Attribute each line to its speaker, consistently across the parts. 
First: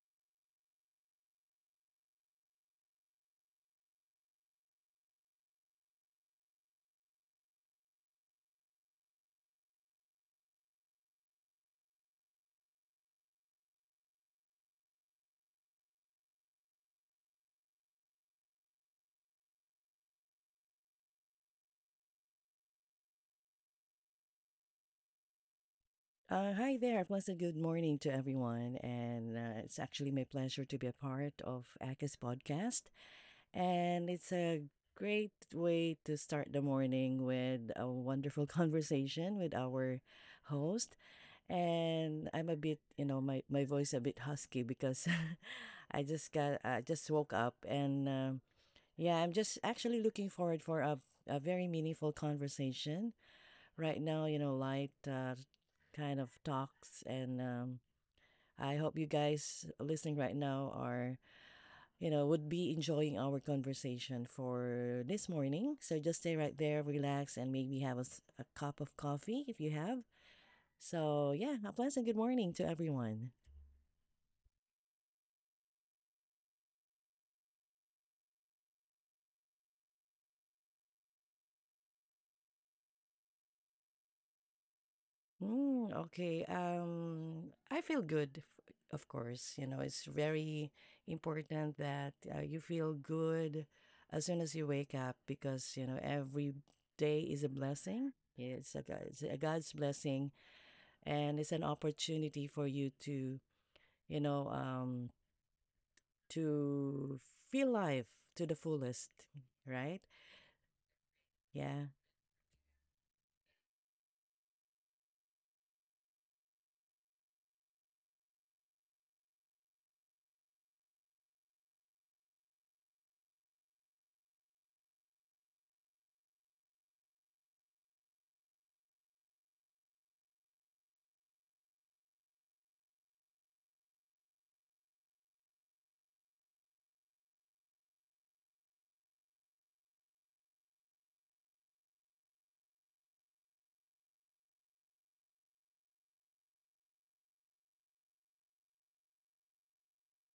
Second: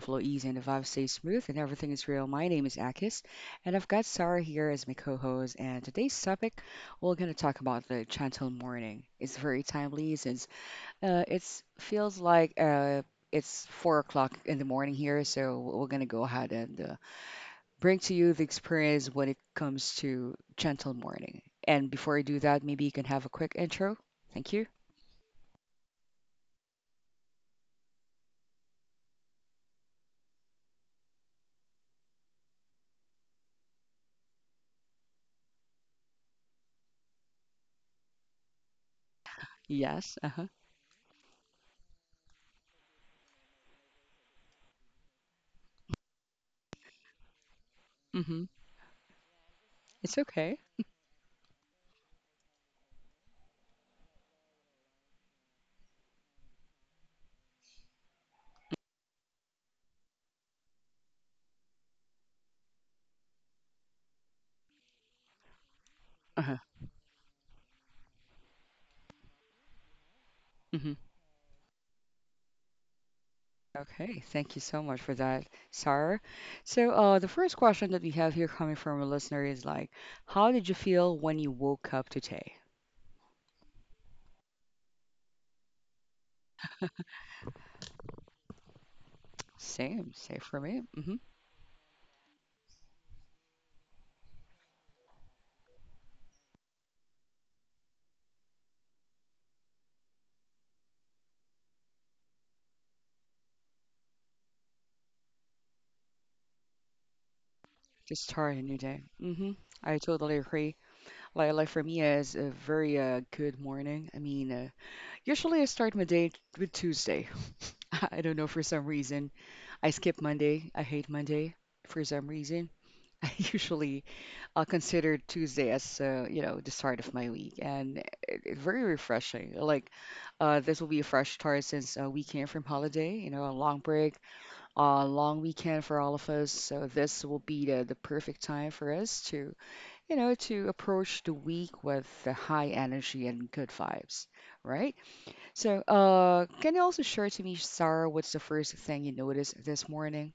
Speaker 1: flow easy and the vibe stays smooth and everything is real. My name is Akis and I've got Sarah here as my co-host. And today's topic, we're gonna talk about the gentle morning. It's very timely since it's feels like it's 4 o'clock in the morning here. So we're gonna go ahead and bring to you the experience when it comes to gentle morning. And before I do that, maybe you can have a quick intro. Thank you.
Speaker 2: Hi there. Pleasant good morning to everyone. And it's actually my pleasure to be a part of ACA's podcast. And it's a great way to start the morning with a wonderful conversation with our
Speaker 1: Yes. Uh huh.
Speaker 2: host. And I'm a bit, you know, my voice a bit husky because I just woke up.
Speaker 1: Mhm.
Speaker 2: I'm just actually
Speaker 1: It's
Speaker 2: looking
Speaker 1: okay.
Speaker 2: forward for a very meaningful conversation right now, you know, light kind of talks. And I hope you guys listening right now are, you know, would be enjoying our conversation for this morning. So just stay
Speaker 1: Uh
Speaker 2: right there, relax, and maybe have a cup of coffee if you have.
Speaker 1: huh.
Speaker 2: So, yeah, a pleasant good morning to everyone.
Speaker 1: Okay, thank you so much for that, Sarah. So, the first question that we have here coming from a listener is like, how did you feel when you woke up today?
Speaker 2: Mm, okay. I feel good, of course. You know, it's
Speaker 1: Same, same for
Speaker 2: very
Speaker 1: me.
Speaker 2: important that you feel good as soon as you wake up because, you know, every day is a blessing. It's a God's blessing and it's an opportunity for you to, you know, to feel life
Speaker 1: Just
Speaker 2: to the
Speaker 1: start a new day.
Speaker 2: fullest,
Speaker 1: I
Speaker 2: right?
Speaker 1: totally agree. Like for
Speaker 2: Yeah.
Speaker 1: me, it's a very good morning. I mean, usually I start my day with Tuesday. I don't know for some reason. I skip Monday. I hate Monday for some reason. I usually consider Tuesday as you know the start of my week, and it very refreshing. Like this will be a fresh start since we came from holiday, you know, a long break, a long weekend for all of us. So this will be the perfect time for us to you know to approach the week with the high energy and good vibes, right? So can you also share to me, Sarah, what's the first thing you noticed this morning?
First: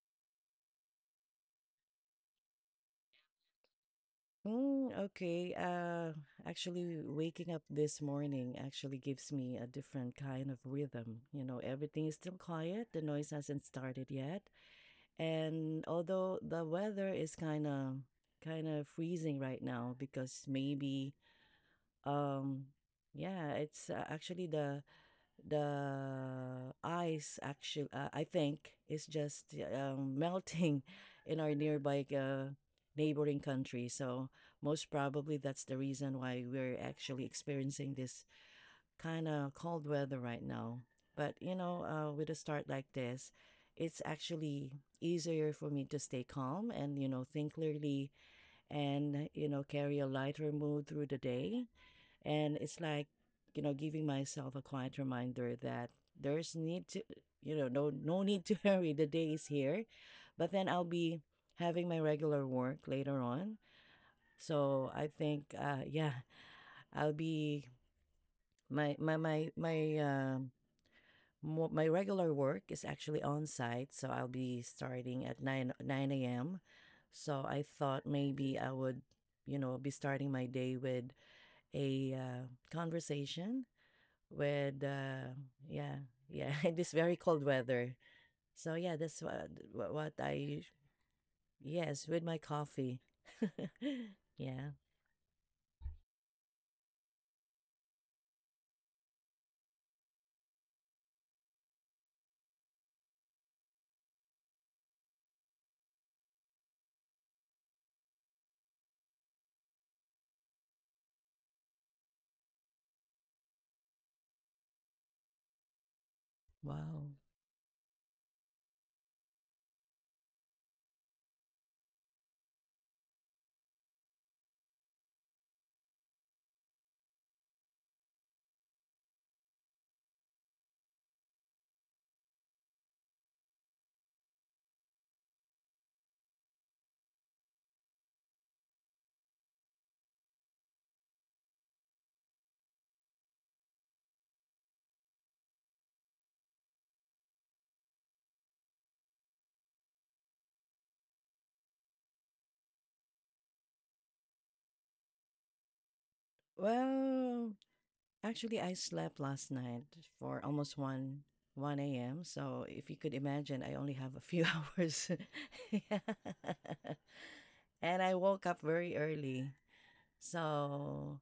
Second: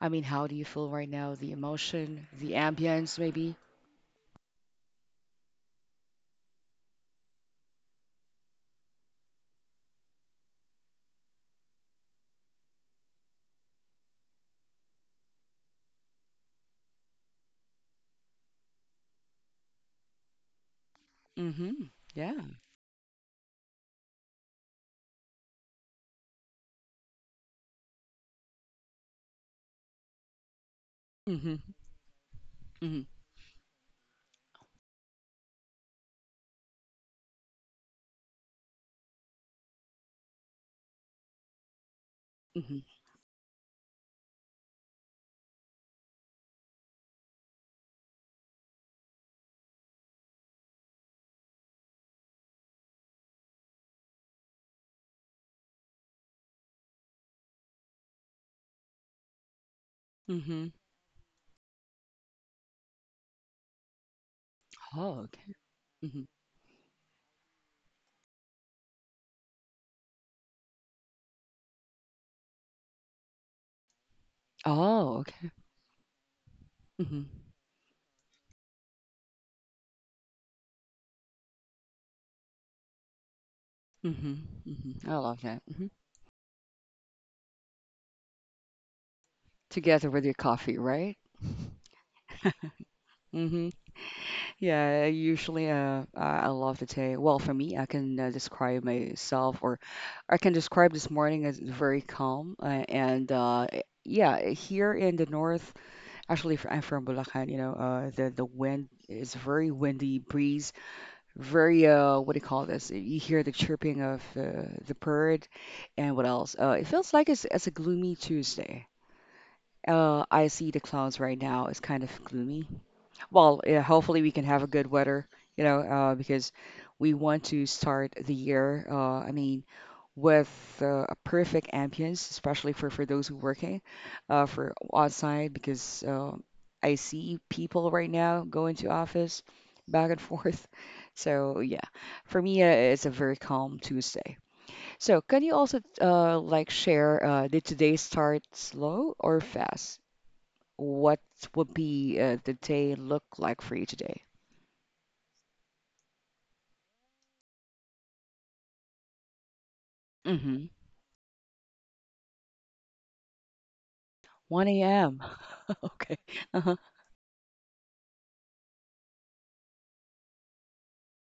Speaker 1: I mean, how do you feel right now? The emotion, the ambience, maybe?
Speaker 2: Mm, okay. Actually, waking up this morning actually gives me a different kind of rhythm. You know, everything is still quiet, the noise hasn't started yet. And although the weather is kind of freezing right now because maybe
Speaker 1: Mm-hmm. Yeah.
Speaker 2: um yeah, it's actually the ice actually I think is just melting in our
Speaker 1: Mm-hmm.
Speaker 2: nearby
Speaker 1: Mm-hmm.
Speaker 2: neighboring country, so most probably that's the reason why we're actually experiencing this kind of cold weather right now. But you know, with a start
Speaker 1: Mm-hmm.
Speaker 2: like this, it's actually easier for me to stay calm and, you know, think clearly, and, you know, carry a lighter mood through the day. And it's like, you know, giving myself a quiet reminder that there's need to you know no need to hurry, the day is here. But
Speaker 1: Mm-hmm.
Speaker 2: then I'll be having my regular work later on, so I
Speaker 1: Oh, okay.
Speaker 2: think yeah,
Speaker 1: Mm-hmm.
Speaker 2: I'll be my my my my um my regular work is actually on site, so I'll be
Speaker 1: Oh,
Speaker 2: starting at
Speaker 1: okay.
Speaker 2: 9 a.m.
Speaker 1: Mm-hmm.
Speaker 2: So I thought maybe I would, you know, be starting my day with a conversation
Speaker 1: Mm-hmm.
Speaker 2: with
Speaker 1: Mm-hmm. I love that. Mm-hmm.
Speaker 2: yeah, yeah, in this very cold weather. So yeah,
Speaker 1: Together
Speaker 2: what
Speaker 1: with your
Speaker 2: I.
Speaker 1: coffee, right?
Speaker 2: Yes, with my coffee.
Speaker 1: Mm-hmm.
Speaker 2: Yeah.
Speaker 1: Yeah, usually I love to take, well, for me, I can describe myself or I can describe this morning as very calm and yeah, here in the north. Actually, I'm from Bulacan, you know, the wind is very windy breeze, very what do you call this? You hear the chirping of the bird, and what else? It
Speaker 2: Wow.
Speaker 1: feels like it's a gloomy Tuesday. I see the clouds right now. It's kind of gloomy. Well, yeah, hopefully we can have a good weather, you know, because we want to start the year. I mean, with a perfect ambience, especially for those who working for outside, because I see people right now going to office back and forth. So yeah, for me, it's a very calm Tuesday. So can you also share, did today start slow or fast? What would be the day look like for you today?
Speaker 2: Well, actually, I slept last night for
Speaker 1: Mm-hmm.
Speaker 2: almost 1 a.m., so if you could imagine, I only have a few
Speaker 1: 1
Speaker 2: hours.
Speaker 1: a.m.
Speaker 2: Yeah.
Speaker 1: Okay. Uh-huh.
Speaker 2: And I woke up very early, so,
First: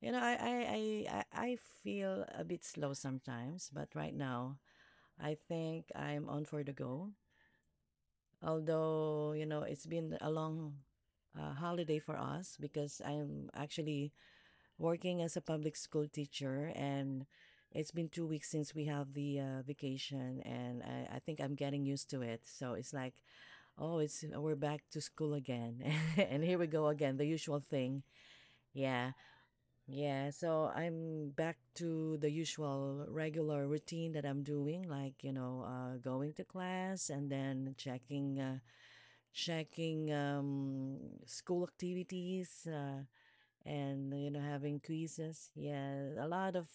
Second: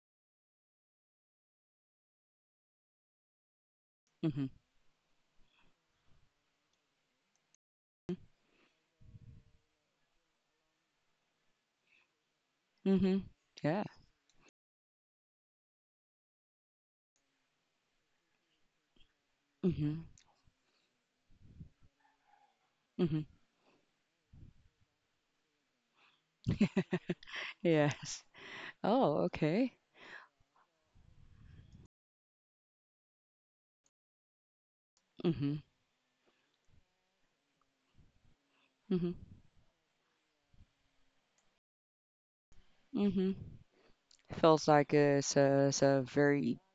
Speaker 2: you know, I feel a bit slow sometimes, but right
Speaker 1: Mm-hmm.
Speaker 2: now I think I'm on for the go. Although, you know, it's been a long holiday for us because
Speaker 1: Mm-hmm.
Speaker 2: I'm
Speaker 1: Yeah.
Speaker 2: actually working as a public school teacher, and it's been 2 weeks since we have the
Speaker 1: Mm-hmm.
Speaker 2: vacation, and I think I'm getting used to it. So it's like,
Speaker 1: Mm-hmm.
Speaker 2: oh, it's we're back to school again. And here we go again, the usual thing.
Speaker 1: Yes.
Speaker 2: Yeah.
Speaker 1: Oh, okay.
Speaker 2: Yeah, so I'm back to the usual regular routine that I'm doing, like, you
Speaker 1: Mm-hmm.
Speaker 2: know, going to class and then
Speaker 1: Mm-hmm.
Speaker 2: checking school activities
Speaker 1: Mm-hmm.
Speaker 2: and, you know,
Speaker 1: Feels
Speaker 2: having
Speaker 1: like it's
Speaker 2: quizzes.
Speaker 1: a, it's a
Speaker 2: Yeah, a lot
Speaker 1: very...
Speaker 2: of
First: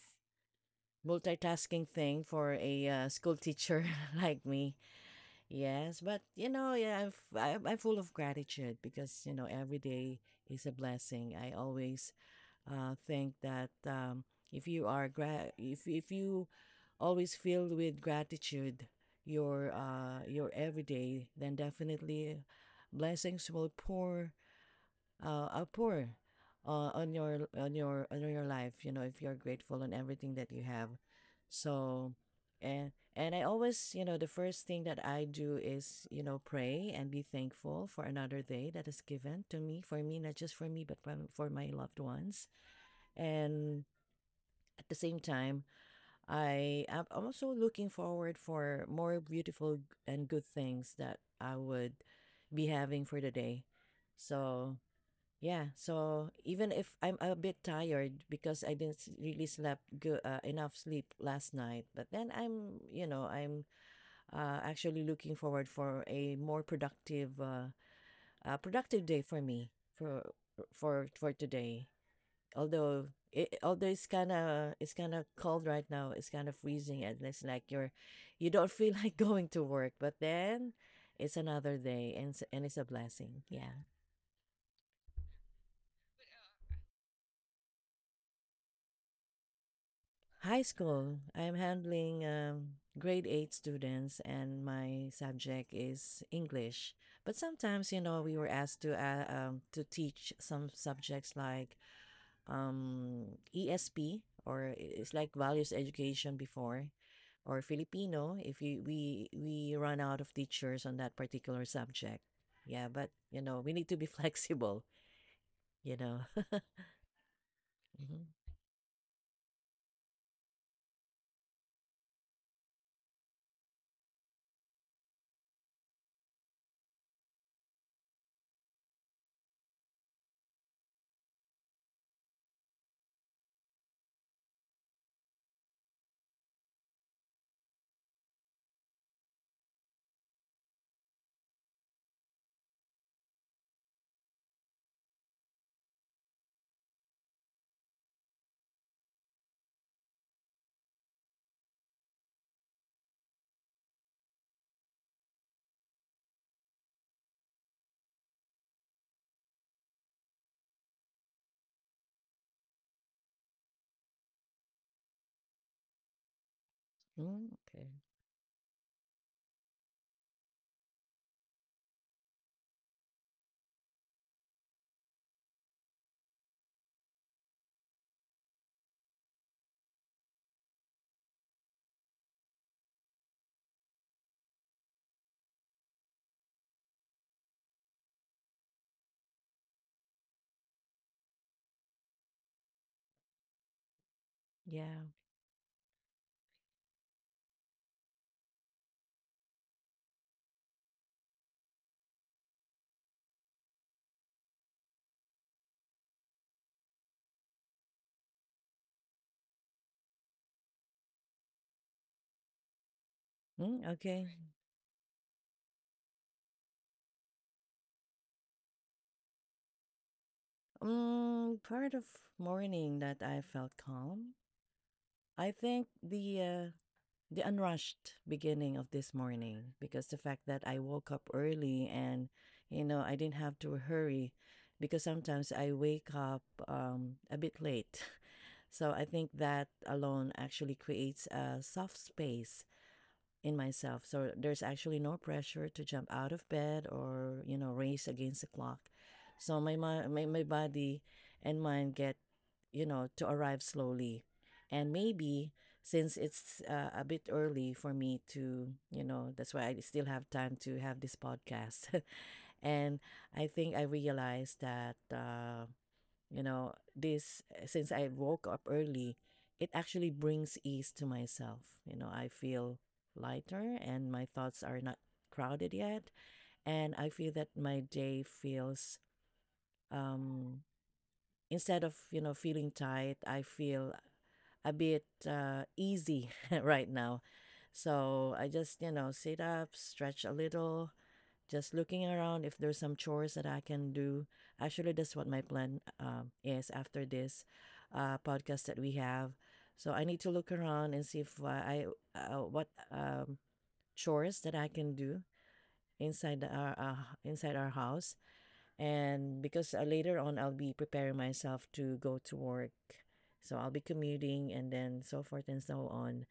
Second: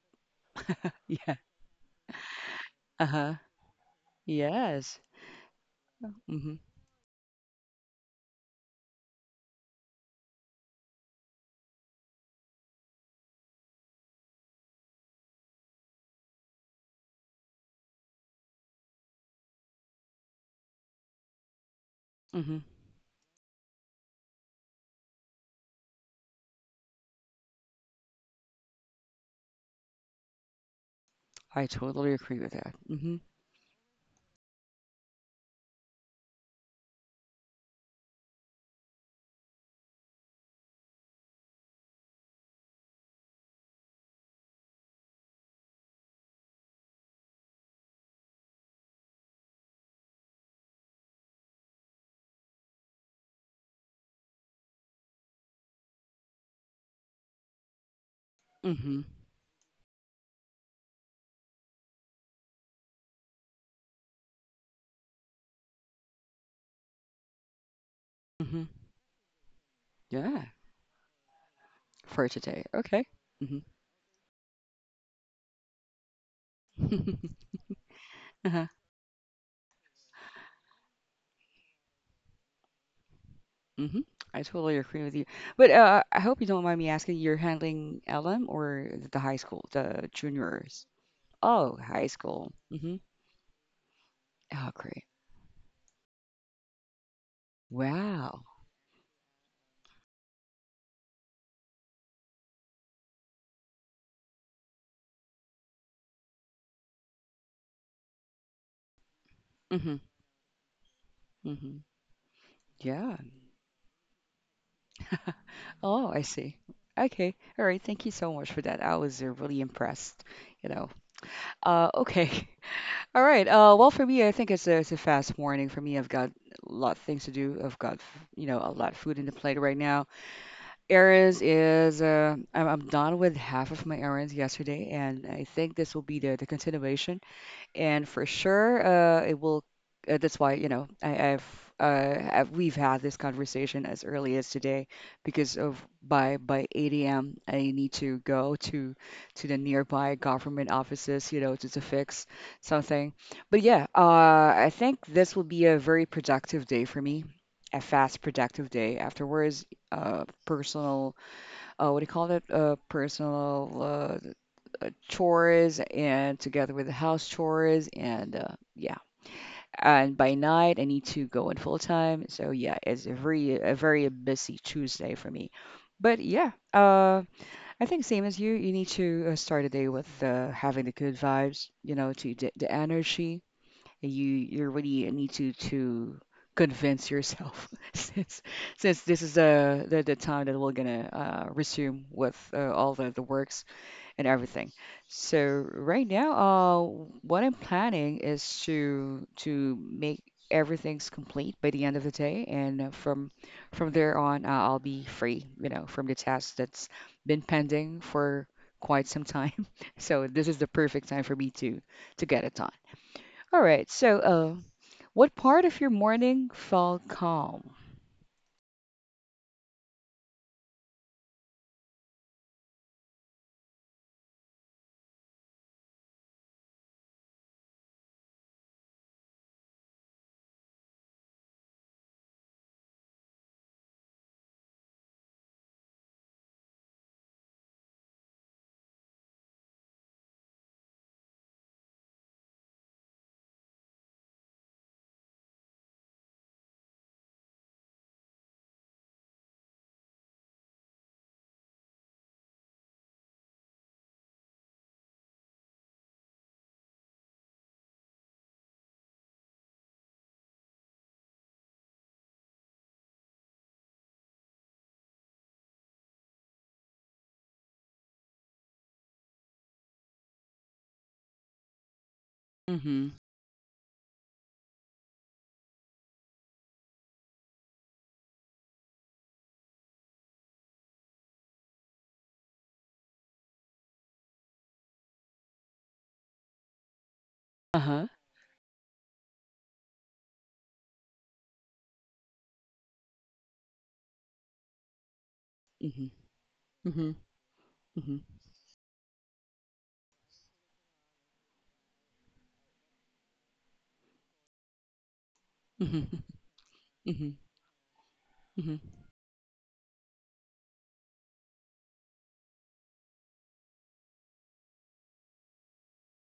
Speaker 1: yeah.
Speaker 2: multitasking thing for a
Speaker 1: Uh-huh.
Speaker 2: school teacher like me.
Speaker 1: Yes.
Speaker 2: Yes, but you
Speaker 1: Mm-hmm.
Speaker 2: know, yeah, I'm full of gratitude because, you know, every day is a blessing. I always think that if you always filled with gratitude your everyday, then definitely
Speaker 1: Mm-hmm.
Speaker 2: blessings will pour pour on your on your on your life. You know, if you're grateful on everything that you have,
Speaker 1: I totally
Speaker 2: so.
Speaker 1: agree with that.
Speaker 2: And
Speaker 1: Mm-hmm.
Speaker 2: I always, you know, the first thing that I do is, you know, pray and be thankful for another day that is given to me, for me, not just for me, but for my loved ones, and at the same time, I'm also looking forward for more beautiful and good things that I would be having for the day. So yeah, so even if I'm a bit tired because I
Speaker 1: Mm-hmm.
Speaker 2: didn't s- really slept good enough sleep last night, but then I'm, you know, I'm actually looking forward for a more productive
Speaker 1: Mm-hmm.
Speaker 2: productive day for me for
Speaker 1: Yeah.
Speaker 2: for today.
Speaker 1: For today. Okay.
Speaker 2: Although although it's kind of cold right now, it's kind of freezing, and
Speaker 1: Mm-hmm.
Speaker 2: it's like you're you
Speaker 1: Uh-huh.
Speaker 2: don't feel like going to work, but then it's another day, and and it's a blessing. Yeah.
Speaker 1: Mm-hmm. I totally agree with you. But I hope you don't mind me asking, you're handling LM or the high school, the
Speaker 2: High
Speaker 1: juniors?
Speaker 2: school. I'm
Speaker 1: Oh, high
Speaker 2: handling
Speaker 1: school. Mm-hmm.
Speaker 2: grade 8 students, and
Speaker 1: Oh, great.
Speaker 2: my subject is English. But sometimes, you know, we
Speaker 1: Wow.
Speaker 2: were asked to teach some subjects like um, ESP, or it's like values education before, or Filipino if we
Speaker 1: Mm-hmm.
Speaker 2: run out of teachers on that particular
Speaker 1: Mm-hmm.
Speaker 2: subject. Yeah, but
Speaker 1: Yeah.
Speaker 2: you know, we need to be flexible. You
Speaker 1: Oh,
Speaker 2: know.
Speaker 1: I see. Okay. All right. Thank you
Speaker 2: Mhm.
Speaker 1: so much for that. I was really impressed, you know. Okay. All right. Well, for me, I think it's a fast morning. For me, I've got a lot of things to do. I've got, you know, a lot of food in the plate right now. Errands is, I'm done with half of my errands yesterday, and I think this will be the continuation and for sure, it will. That's why you know we've had this conversation as early as today because of by 8 a.m. I need to go to the nearby government offices, you know, to fix something. But yeah, I think this will be a very productive day for me. A fast, productive day. Afterwards, personal, what do you call it? Personal chores and together with the house
Speaker 2: Mm,
Speaker 1: chores
Speaker 2: okay.
Speaker 1: and yeah and by night I need to go in full time so yeah it's a very busy Tuesday for me but yeah I think same as you you need to start a day with having the good vibes you know to the energy you you really need to convince yourself since since this is the time that we're gonna resume with all the works and everything.
Speaker 2: Yeah.
Speaker 1: So right now, what I'm planning is to make everything's complete by the end of the day, and from there on, I'll be free, you know, from the task that's been pending for quite some time. So this is the perfect time for me to get it done. All
Speaker 2: Mm,
Speaker 1: right. So,
Speaker 2: okay.
Speaker 1: what part of your morning felt calm?
Speaker 2: Mm, part of morning that I felt calm. I think the unrushed beginning of this morning, because the fact that I woke up early and, you know, I didn't have to hurry, because sometimes I wake up a bit late. So I think that alone actually creates a soft space in myself. So there's actually no pressure to jump out of bed or, you know, race against the clock. So my body and mind get, you know, to arrive slowly. And maybe since it's a bit early for me to, you know, that's why I still have time to have this podcast. And I think I realized that you know, since I woke up early, it actually brings ease to myself. You know, I feel
Speaker 1: Mm-hmm.
Speaker 2: lighter, and my thoughts are not crowded yet, and I feel that my day feels um instead of, you know, feeling tight, I feel a bit easy right now.
Speaker 1: Uh-huh.
Speaker 2: So I just, you know, sit up, stretch a little, just looking around if there's some chores that I can do. Actually, that's what my plan
Speaker 1: Mm-hmm.
Speaker 2: is
Speaker 1: Mm-hmm.
Speaker 2: after this
Speaker 1: Mm-hmm.
Speaker 2: podcast that we have. So I need to look around and see if I what chores that I can do
Speaker 1: Mm-hmm.
Speaker 2: inside our uh,
Speaker 1: Mm-hmm.
Speaker 2: inside our house. And because later on I'll be preparing myself to go to work, so I'll be commuting and then so forth and so on.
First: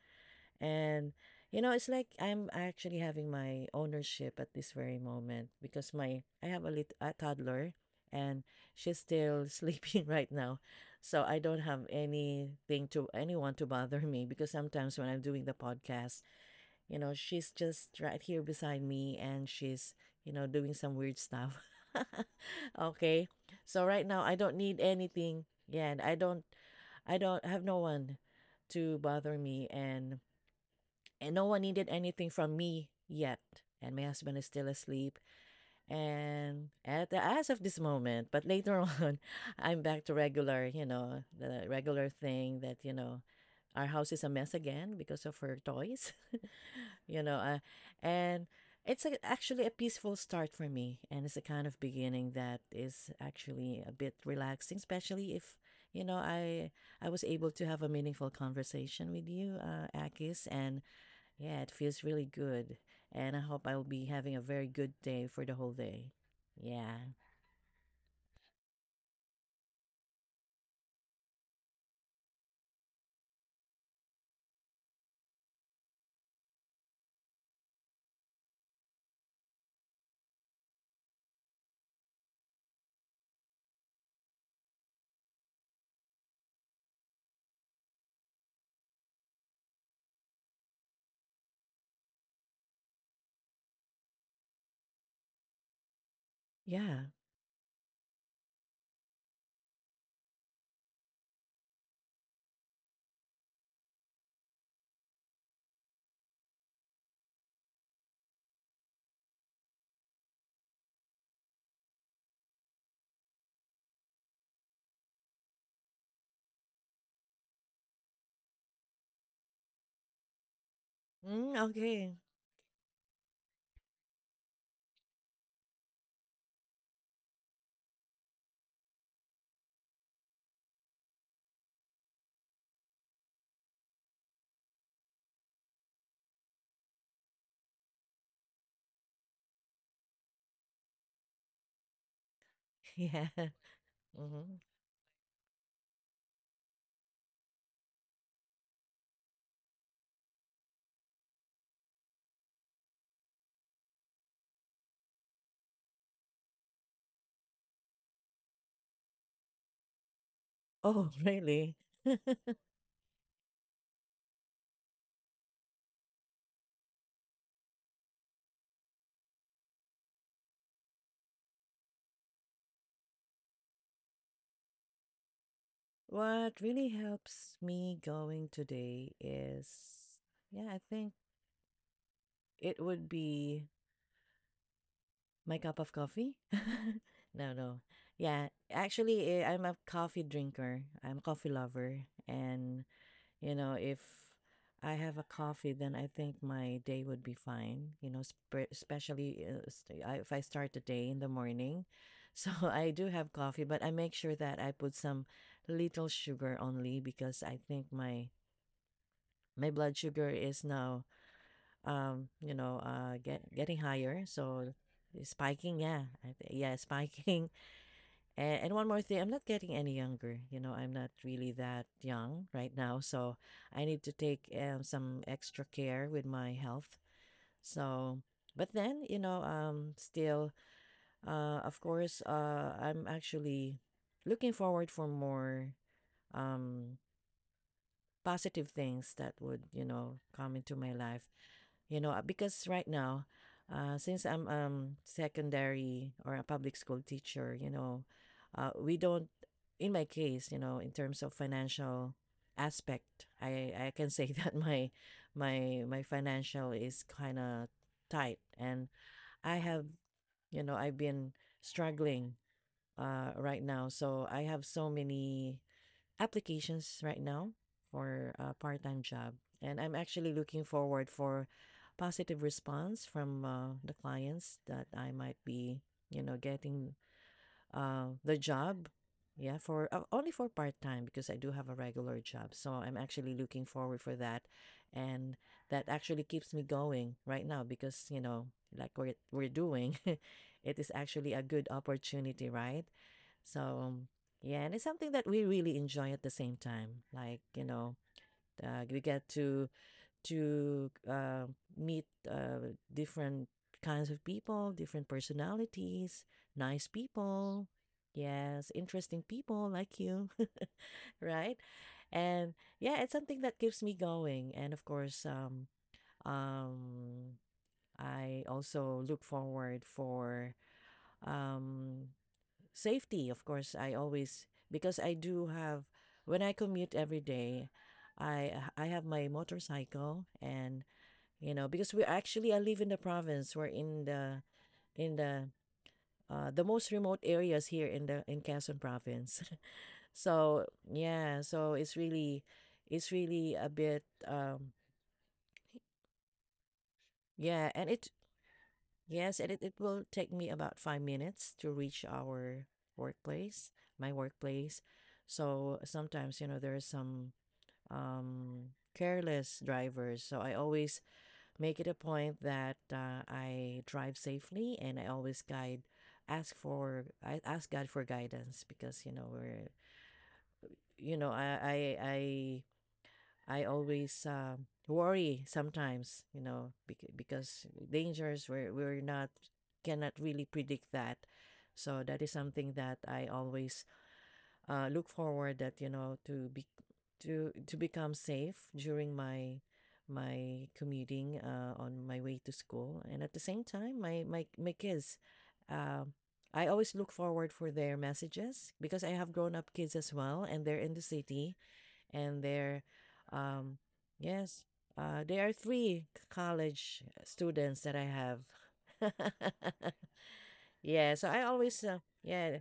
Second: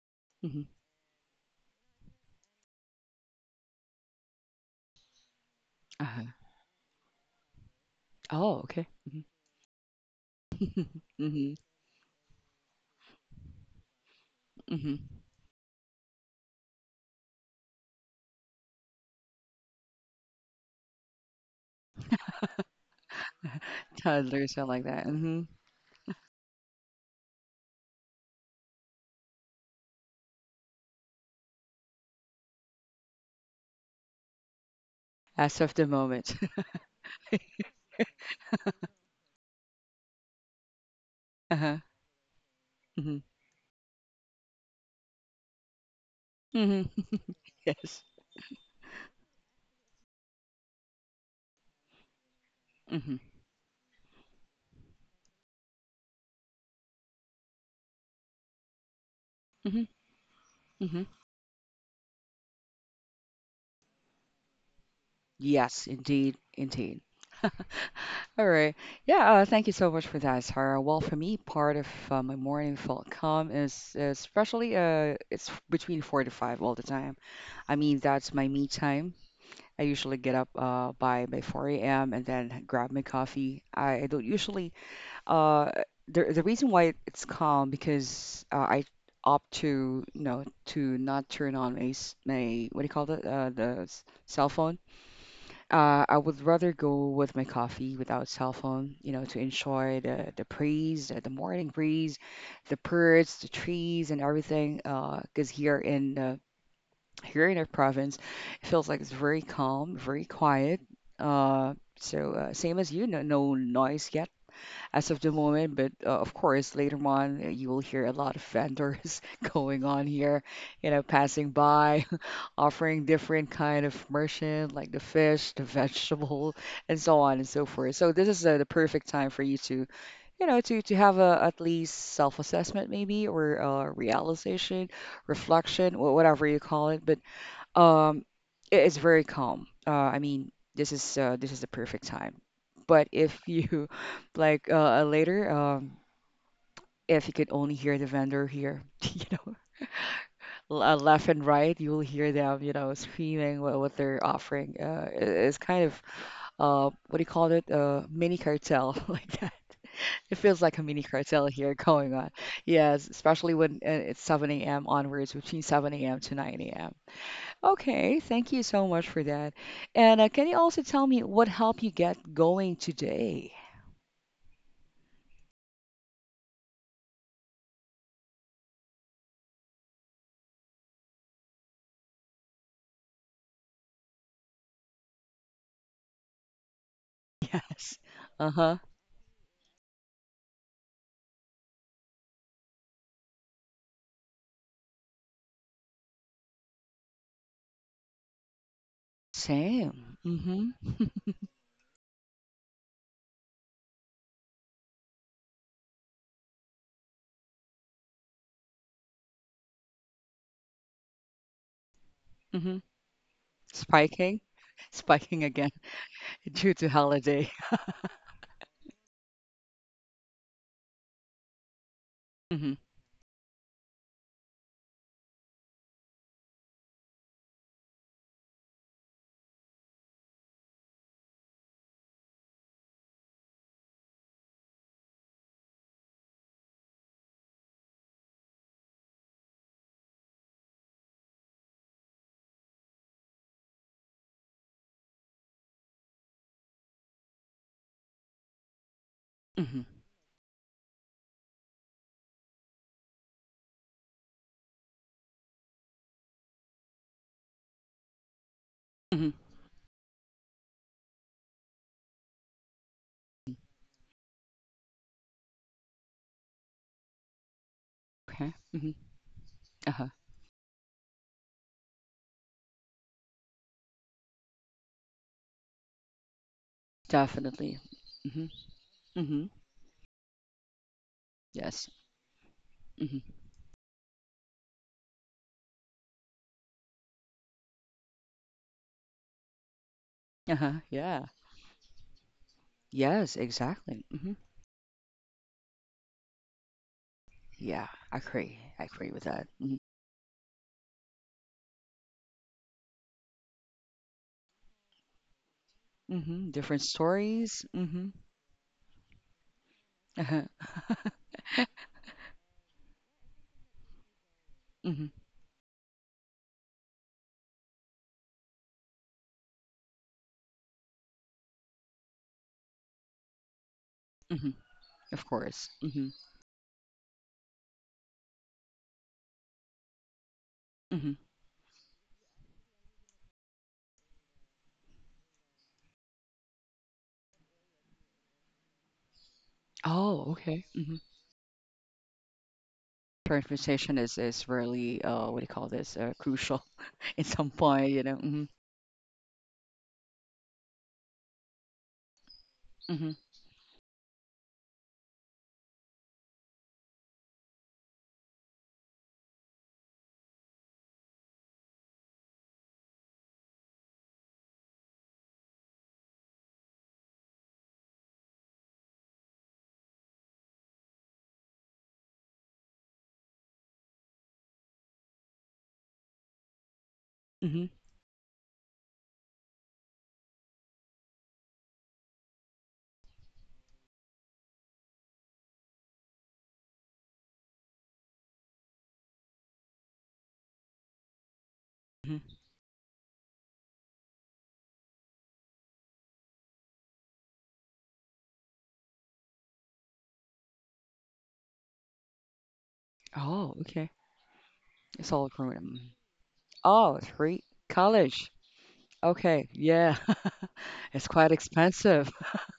Speaker 1: Mm-hmm.
Speaker 2: And, you know, it's like I'm actually having my ownership at this very moment because my
Speaker 1: Uh-huh.
Speaker 2: I have a toddler, and
Speaker 1: Oh, okay.
Speaker 2: she's
Speaker 1: Mm-hmm.
Speaker 2: still sleeping right now. So I
Speaker 1: Mhm,
Speaker 2: don't have anything to anyone to bother me, because
Speaker 1: mhm.
Speaker 2: sometimes when I'm doing the podcast, you know, she's just right here beside me, and she's, you know, doing some weird stuff. Okay. So right now I
Speaker 1: Toddlers
Speaker 2: don't
Speaker 1: are
Speaker 2: need
Speaker 1: like that.
Speaker 2: anything.
Speaker 1: Mhm.
Speaker 2: Yeah, and I don't have no one to bother me, and no one needed anything from me yet. And my husband is still asleep.
Speaker 1: As of the moment.
Speaker 2: And at the as of this moment, but later on, I'm back to regular, you know, the
Speaker 1: Uh-huh.
Speaker 2: regular thing that, you know,
Speaker 1: Mhm.
Speaker 2: our house is a mess again because of her toys,
Speaker 1: Mhm.
Speaker 2: you know.
Speaker 1: Yes.
Speaker 2: And it's a, actually a peaceful start for me. And it's a kind of beginning that is
Speaker 1: Mhm.
Speaker 2: actually a bit relaxing, especially if, you know, I was able to have a meaningful conversation with you,
Speaker 1: Mhm.
Speaker 2: Akis, and
Speaker 1: Mhm.
Speaker 2: yeah, it feels really good. And I hope I will be having a very good day for the whole
Speaker 1: Yes,
Speaker 2: day.
Speaker 1: indeed,
Speaker 2: Yeah.
Speaker 1: indeed. All right. Yeah. Thank you so much for that, Sarah. Well, for me, part of my morning felt calm is especially it's between four to five all the time. I mean, that's my me time. I usually get up by 4 a.m. and then grab my coffee. I don't usually... uh, the reason why it's calm because I opt to you know to not turn on my what do you call it cell phone. I would rather
Speaker 2: Yeah.
Speaker 1: go with my coffee without cell phone, you know, to enjoy the breeze, the morning breeze, the birds, the trees, and everything. Because here in our province, it feels like it's very calm, very quiet. Same as you, no no noise yet as of the moment. But of course, later on, you will hear a lot of vendors going on here, you know, passing
Speaker 2: Mm,
Speaker 1: by,
Speaker 2: okay.
Speaker 1: offering different kind of merchant like the fish, the vegetable, and so on and so forth. So this is the perfect time for you to, you know, to have a at least self-assessment maybe or realization, reflection, whatever you call it. But um, it's very calm. I mean, this is the perfect time. But
Speaker 2: Yeah.
Speaker 1: if you
Speaker 2: Hmm.
Speaker 1: like if you could only hear the vendor here, you know, left and right, you will hear them, you know, screaming what they're offering. It's kind of what do you call it? Mini cartel like that. It feels like a mini
Speaker 2: Oh,
Speaker 1: cartel
Speaker 2: really?
Speaker 1: here going on. Yes, especially when it's 7 a.m. onwards, between 7 a.m. to 9 a.m. Okay, thank you so much for that. And can you also tell me what helped you get going today?
Speaker 2: What really helps me going today is, yeah, I think it would be my cup of coffee. No, no.
Speaker 1: Yes.
Speaker 2: Yeah,
Speaker 1: Uh-huh.
Speaker 2: actually, I'm a coffee drinker. I'm a coffee lover. And you know, if I have a coffee, then I think my day would be fine. You know,
Speaker 1: Same.
Speaker 2: if I
Speaker 1: Mm-hmm.
Speaker 2: start the day in the morning. So I do have coffee, but I make sure that I put some little sugar only, because I think my blood sugar is now you
Speaker 1: Mm-hmm.
Speaker 2: know getting higher,
Speaker 1: Spiking.
Speaker 2: so it's
Speaker 1: Spiking again
Speaker 2: spiking. Yeah, yeah,
Speaker 1: due
Speaker 2: it's
Speaker 1: to
Speaker 2: spiking.
Speaker 1: holiday.
Speaker 2: And, one more thing, I'm not getting any younger. You know, I'm not really that young right
Speaker 1: Mm-hmm.
Speaker 2: now. So I need to take some extra care with my health. So, but then, you know, still, of course, I'm actually looking forward for more um, positive things that would, you know, come into my life, you know, because right now, since I'm secondary or a public school teacher, you know, we don't.
Speaker 1: Mm-hmm.
Speaker 2: In my case, you know, in terms of financial aspect, I can say that my financial is kind of tight, and
Speaker 1: Mm-hmm.
Speaker 2: I have, you know, I've been struggling right now. So I have so many applications right now for a
Speaker 1: Okay. Mm-hmm.
Speaker 2: part-time job, and I'm
Speaker 1: Uh-huh.
Speaker 2: actually looking forward for positive response from the clients that I might be, you know, getting
Speaker 1: Definitely.
Speaker 2: the
Speaker 1: Mm-hmm.
Speaker 2: job.
Speaker 1: Mm-hmm.
Speaker 2: Yeah, for only for part time, because I do have a
Speaker 1: Yes.
Speaker 2: regular job. So I'm
Speaker 1: Mm-hmm.
Speaker 2: actually looking forward for that, and that actually keeps me going right now because, you know, like we're doing, it
Speaker 1: Uh-huh.
Speaker 2: is
Speaker 1: Yeah.
Speaker 2: actually a good opportunity, right?
Speaker 1: Yes,
Speaker 2: So
Speaker 1: exactly. Mm-hmm.
Speaker 2: yeah, and it's something that we really enjoy at the same time. Like, you
Speaker 1: Yeah,
Speaker 2: know,
Speaker 1: I agree. I
Speaker 2: we
Speaker 1: agree with
Speaker 2: get
Speaker 1: that.
Speaker 2: to
Speaker 1: Mm-hmm.
Speaker 2: to uh, meet different kinds of people, different personalities,
Speaker 1: Mm-hmm. Different
Speaker 2: nice
Speaker 1: stories.
Speaker 2: people.
Speaker 1: Mm-hmm.
Speaker 2: Yes, interesting people like you,
Speaker 1: Uh-huh.
Speaker 2: right? And yeah, it's something that keeps me going. And of
Speaker 1: Mm-hmm.
Speaker 2: course, um, I also look forward for um, safety. Of course, I always,
Speaker 1: Mhm.
Speaker 2: because I
Speaker 1: Of
Speaker 2: do
Speaker 1: course.
Speaker 2: have,
Speaker 1: Mhm.
Speaker 2: when I commute every day, I have my motorcycle. And
Speaker 1: Mhm.
Speaker 2: you know, because we actually, I live in the province, we're in the in the the most remote areas here in the in Quezon province.
Speaker 1: Oh, okay.
Speaker 2: So yeah, so it's really, it's really a
Speaker 1: Transportation
Speaker 2: bit
Speaker 1: is really what do you call this crucial at some
Speaker 2: yeah and
Speaker 1: point, you
Speaker 2: it
Speaker 1: know. Mhm.
Speaker 2: yes, and it will take me about 5 minutes to reach our
Speaker 1: Mhm.
Speaker 2: workplace my workplace. So sometimes, you know, there are some careless drivers, so I always make it a point that I drive safely, and I always guide ask for I ask God for guidance, because you know we're you know I always worry sometimes, you know, because
Speaker 1: Mhm.
Speaker 2: dangers we're not cannot really predict that. So that is something that I always look forward that, you know, to be to become safe during my commuting on my
Speaker 1: Mhm.
Speaker 2: way to school. And at the same time, my kids, uh, I always look forward for their messages, because I have grown up kids as well, and they're in the city. And they're
Speaker 1: Oh,
Speaker 2: um,
Speaker 1: okay.
Speaker 2: yes,
Speaker 1: It's all
Speaker 2: there are
Speaker 1: grown. Mm.
Speaker 2: three
Speaker 1: Oh,
Speaker 2: college
Speaker 1: three
Speaker 2: students that I
Speaker 1: college.
Speaker 2: have.
Speaker 1: Okay, yeah, it's
Speaker 2: Yeah, so
Speaker 1: quite
Speaker 2: I always,
Speaker 1: expensive.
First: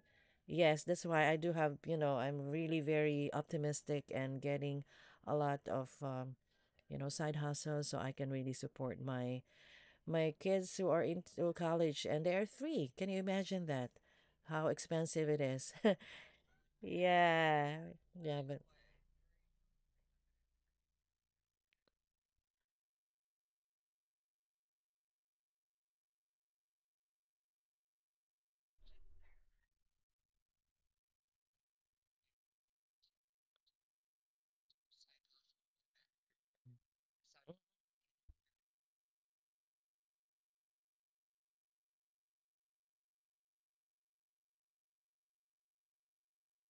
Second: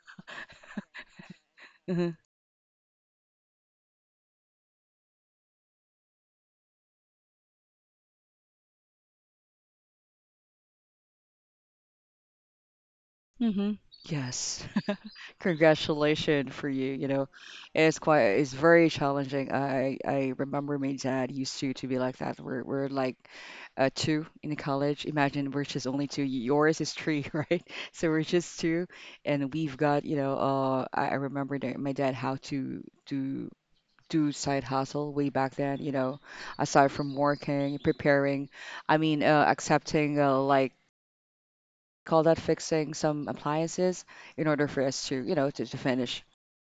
Speaker 2: yes, that's why I do have, you
Speaker 1: hmm
Speaker 2: know, I'm really very optimistic and getting a lot of, you know, side hustles, so I can really support my my kids who are into college, and they are three. Can you imagine
Speaker 1: hmm
Speaker 2: that?
Speaker 1: Yes.
Speaker 2: How expensive it is.
Speaker 1: Congratulations for you. You know,
Speaker 2: Yeah,
Speaker 1: it's quite
Speaker 2: yeah,
Speaker 1: it's
Speaker 2: but
Speaker 1: very challenging. I remember my dad used to be like that. We're like two in college. Imagine we're just only two. Yours is three, right? So we're just two, and we've got you know. I remember that my dad how to do side hustle way back then. You know, aside from working, preparing, I mean, accepting call that fixing some appliances in order for us to, you know, to finish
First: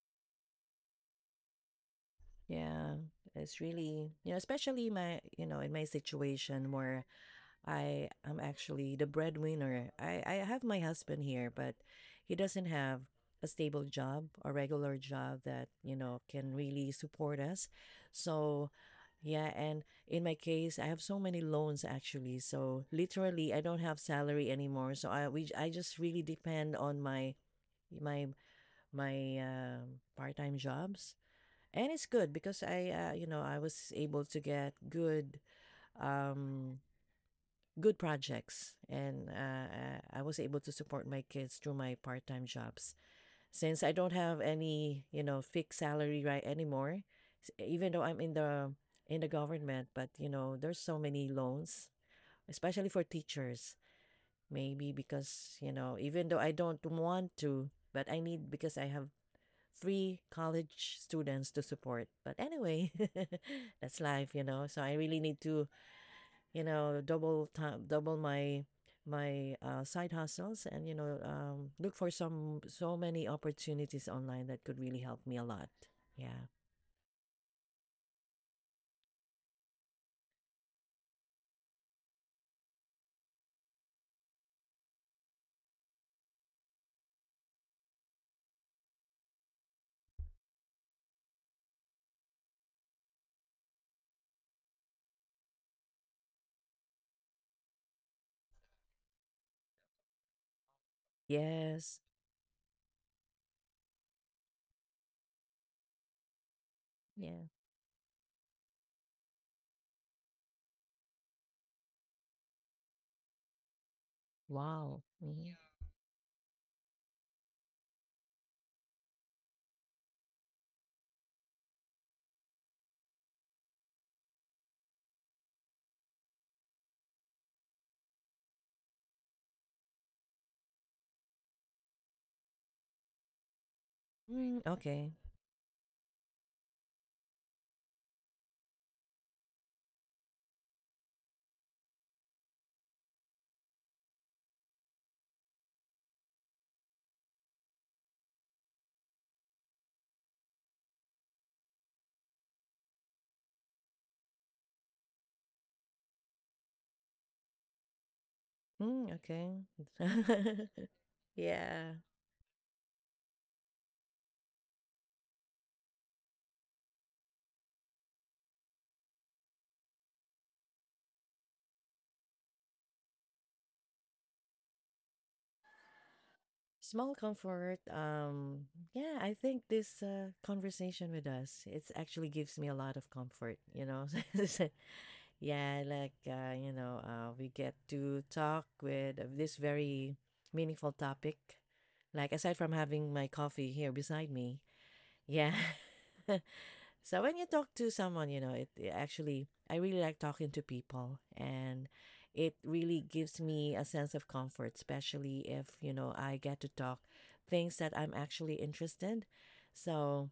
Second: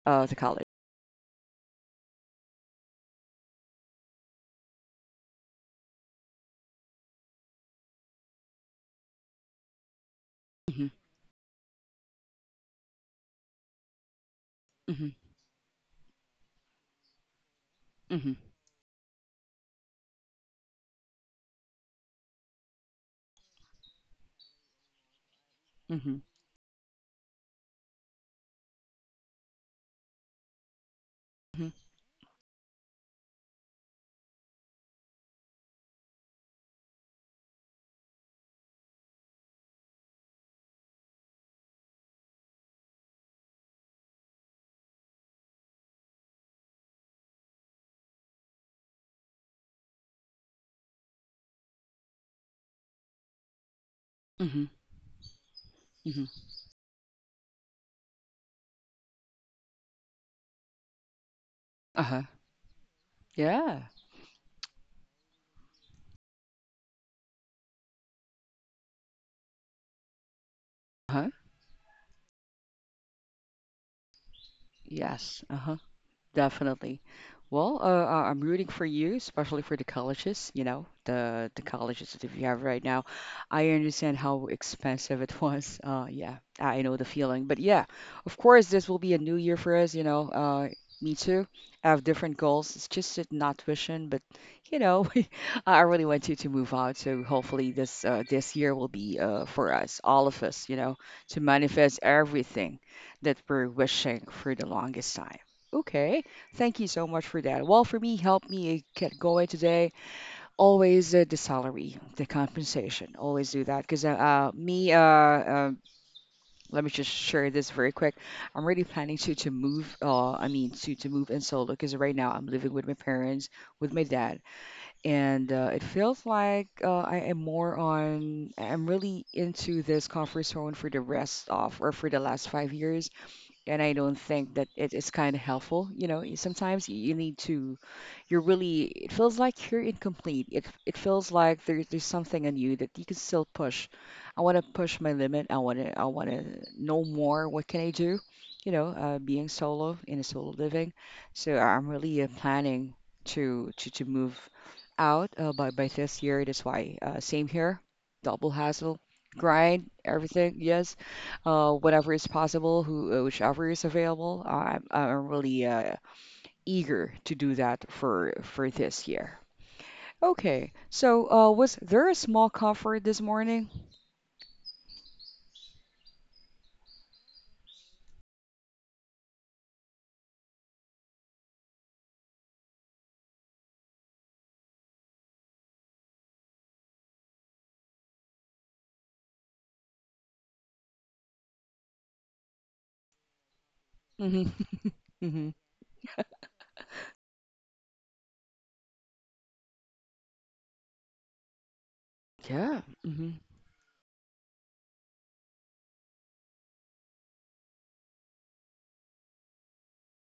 Speaker 1: the college.
Speaker 2: yeah, it's really, you know, especially my, you know, in my situation where I am actually the breadwinner. I have my
Speaker 1: Hmm
Speaker 2: husband here, but he doesn't have a stable job, a regular
Speaker 1: hmm
Speaker 2: job that, you know, can really support us.
Speaker 1: hmm
Speaker 2: So, yeah, and in my case, I have so many loans actually. So, literally, I don't have salary anymore. So, I just
Speaker 1: hmm
Speaker 2: really depend on my my part-time jobs.
Speaker 1: hmm
Speaker 2: And it's good because you know, I was able to get good um, good projects, and I was able to support my kids through my part-time jobs, since I don't have any, you know, fixed salary right anymore, even though I'm in the government. But you know, there's so many loans, especially for teachers,
Speaker 1: hmm
Speaker 2: maybe because, you know,
Speaker 1: hmm
Speaker 2: even though I don't want to, but I need, because I have three college students to support.
Speaker 1: Uh-huh.
Speaker 2: But anyway,
Speaker 1: Yeah.
Speaker 2: that's life, you know, so I really need to, you know, double time, double my side hustles, and you know,
Speaker 1: Uh-huh.
Speaker 2: look for some so many opportunities online that could really help me a
Speaker 1: Yes.
Speaker 2: lot.
Speaker 1: Uh-huh.
Speaker 2: Yeah.
Speaker 1: Definitely. Well, I'm rooting for you, especially for the colleges, you know, the colleges that you have right now. I understand how expensive it was. Yeah, I know the feeling. But yeah, of course, this will be a new year for us, you know. Me too. I have different goals. It's just it not wishing, but you know, I really want to move out. So hopefully this year will be for us, all of us, to
Speaker 2: Yes.
Speaker 1: manifest everything that we're wishing for the longest time. Okay. Thank you so much for
Speaker 2: Yeah.
Speaker 1: that. Well, for me, help me get going today. Always the salary, the compensation. Always do that because me.
Speaker 2: Wow. Mhm.
Speaker 1: Um Let me just share this very quick. I'm really planning to move. I mean to move in solo because right now I'm living with my parents, with my dad, and it feels like I am more on. I'm really into this comfort zone for the rest of or for the last 5 years, and I don't think
Speaker 2: Mm,
Speaker 1: that it
Speaker 2: okay.
Speaker 1: is kind of helpful. You know, sometimes you need to, you're really, it feels like you're incomplete, it feels like there's something in you that you can still push. I want to push my limit. I want to know more, what can I do, being solo in a solo living. So I'm really planning to move out by this year, that's why same here. Double hassle,
Speaker 2: Mm,
Speaker 1: grind
Speaker 2: okay.
Speaker 1: everything. Yes,
Speaker 2: yeah.
Speaker 1: whatever is possible, who whichever is available. I'm really eager to do that for this year. Okay, so was there a small comfort this morning?
Speaker 2: Small comfort. Yeah, I think this conversation with us, it's actually gives me a lot of comfort, you know. Yeah, like you know, we get to talk with this very meaningful topic. Like aside from having my coffee here beside
Speaker 1: Hmm.
Speaker 2: me,
Speaker 1: Hmm.
Speaker 2: yeah. So when you talk to someone, you know, it actually, I really like talking to people, and it
Speaker 1: Yeah.
Speaker 2: really
Speaker 1: Hmm.
Speaker 2: gives me a sense of comfort, especially if, you know, I get to talk things that I'm actually interested. So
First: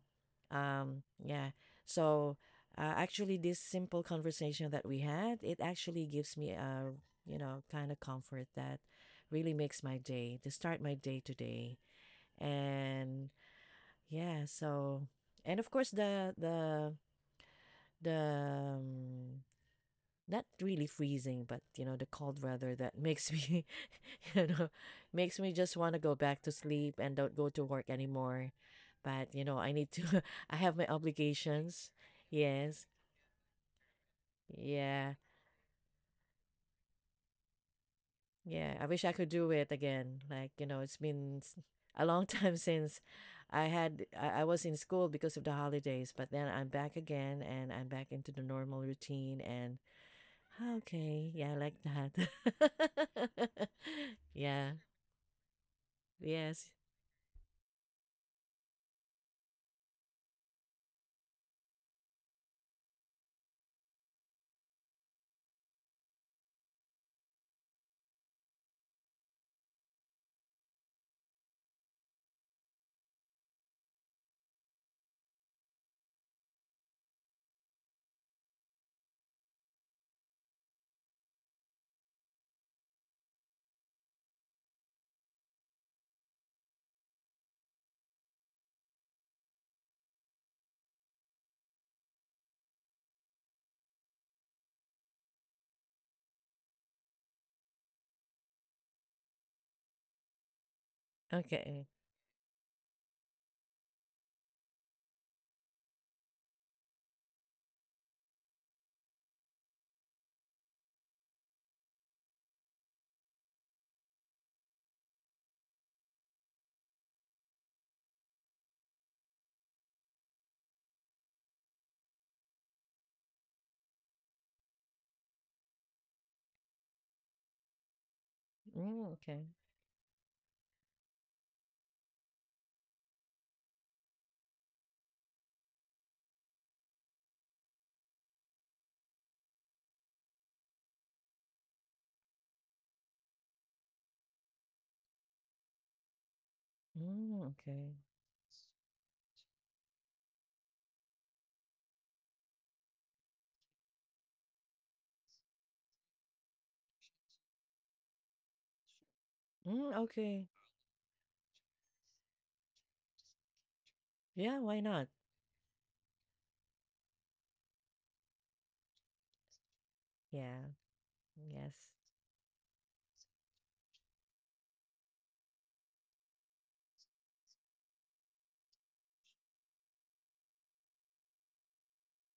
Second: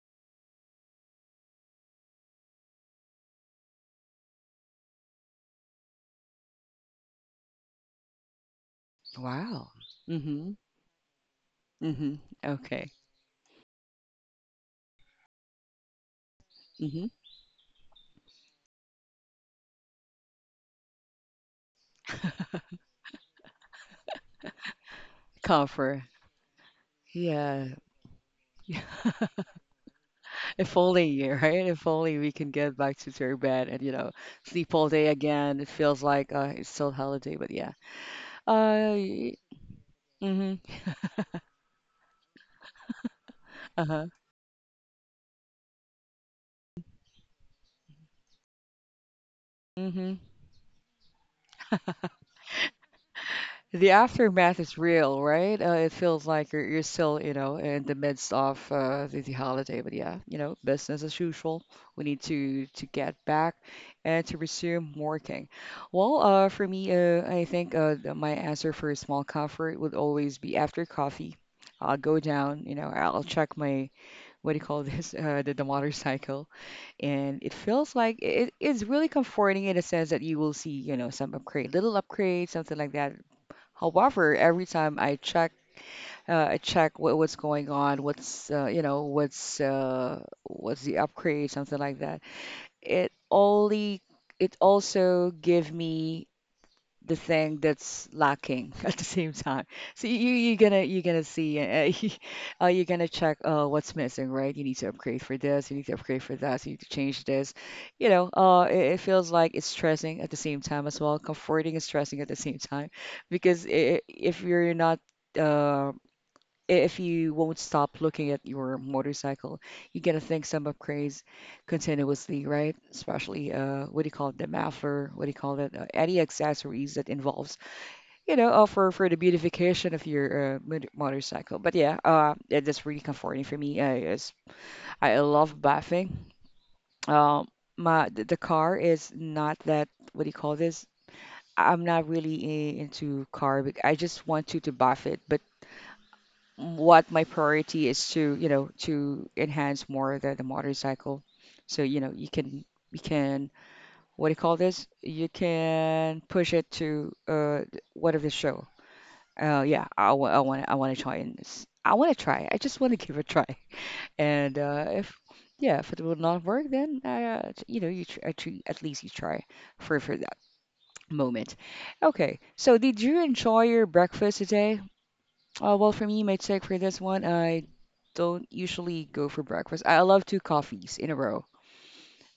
Speaker 2: yeah. So actually this simple conversation that we had, it actually gives me a, you know, kind of comfort that really
Speaker 1: Wow.
Speaker 2: makes my day to
Speaker 1: Hmm.
Speaker 2: start my day today.
Speaker 1: Hmm. Okay.
Speaker 2: And yeah, so and of course
Speaker 1: Hmm.
Speaker 2: the not really freezing, but you know the cold weather that makes me, you know, makes me just want to
Speaker 1: Comfort.
Speaker 2: go back to sleep and don't go to
Speaker 1: Yeah.
Speaker 2: work anymore.
Speaker 1: Yeah.
Speaker 2: But you know, I need to. I
Speaker 1: If
Speaker 2: have my
Speaker 1: only, right? If
Speaker 2: obligations.
Speaker 1: only we can get
Speaker 2: Yes.
Speaker 1: back to their bed and, sleep all day
Speaker 2: Yeah.
Speaker 1: again. It feels like it's still holiday, but yeah.
Speaker 2: Yeah. I
Speaker 1: Uh,
Speaker 2: wish I could do it again. Like
Speaker 1: mm-hmm.
Speaker 2: you know, it's been a long time since
Speaker 1: Uh-huh.
Speaker 2: I was in school because of the holidays, but then I'm back again and I'm back into the normal routine, and
Speaker 1: Hmm.
Speaker 2: Ah, okay. Yeah, I like that.
Speaker 1: The aftermath
Speaker 2: Yeah.
Speaker 1: is real, right? It feels like
Speaker 2: Yes.
Speaker 1: you're still, in the midst of the holiday. But yeah, business as usual. We need to get back and to resume working. Well, for me, I think my answer for a small comfort would always be after coffee. I'll go down, I'll check my, what do you call this, the motorcycle. And it feels like it's really comforting in a sense that you will see, some upgrade, little upgrade, something like that. However, every time I check what's going on, what's you know, what's the upgrade, something like that. It only it also give me the thing that's lacking at the same time. So you're gonna see
Speaker 2: Okay.
Speaker 1: you're gonna check what's missing, right? You need to upgrade for this, you need to upgrade for that, you need to change this. It feels like it's stressing at the same time as well, comforting and stressing at the same time, because I if you're not uh, if you won't stop looking at your motorcycle, you're gonna think some upgrades continuously, right? Especially what do you call it, the muffler, what do you call it, any accessories that involves, for
Speaker 2: Mm,
Speaker 1: the
Speaker 2: okay.
Speaker 1: beautification of your motorcycle. But yeah, that's really comforting for me. I love bathing. Um, my, the car is not that, what do you call this? I'm not really into car. I just want to buff it, but what my
Speaker 2: Mm,
Speaker 1: priority
Speaker 2: okay.
Speaker 1: is to you know to enhance more the motorcycle, so you can, you can what do you call this, you can push it to whatever the show. Yeah,
Speaker 2: Mm,
Speaker 1: I
Speaker 2: okay.
Speaker 1: want to try in this. I want to try, I just want to give it a try. And
Speaker 2: Yeah, why not?
Speaker 1: if, yeah, if it will not work, then at least you try for that
Speaker 2: Yeah.
Speaker 1: moment.
Speaker 2: Yes.
Speaker 1: Okay, so did you enjoy your breakfast today? Well, for me, my take for this one, I don't usually go for breakfast. I love two coffees in a row.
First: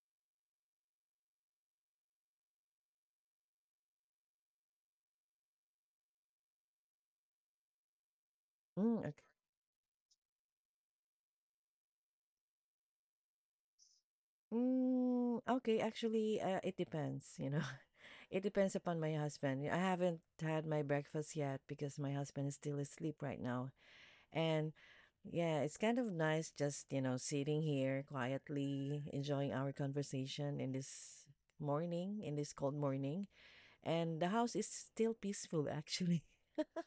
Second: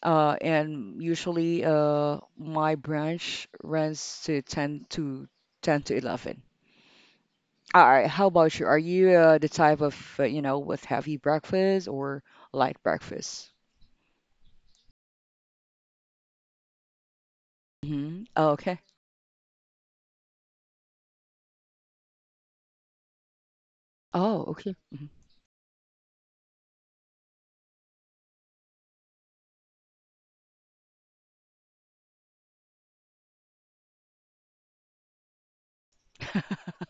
Speaker 1: And usually, my branch runs to 10 to 10 to 11. All right, how about you? Are
Speaker 2: Mm,
Speaker 1: you
Speaker 2: okay.
Speaker 1: the type of, with heavy breakfast or light breakfast?
Speaker 2: Mm, okay, actually, it depends, you know.
Speaker 1: Mm-hmm.
Speaker 2: It
Speaker 1: Oh,
Speaker 2: depends
Speaker 1: okay.
Speaker 2: upon my husband. I haven't had my breakfast yet because my husband is still asleep right now.
Speaker 1: Oh,
Speaker 2: And
Speaker 1: okay. Hmm.
Speaker 2: yeah, it's kind of nice just, you know, sitting here quietly enjoying our conversation in this morning, in this cold morning. And the house is still peaceful, actually.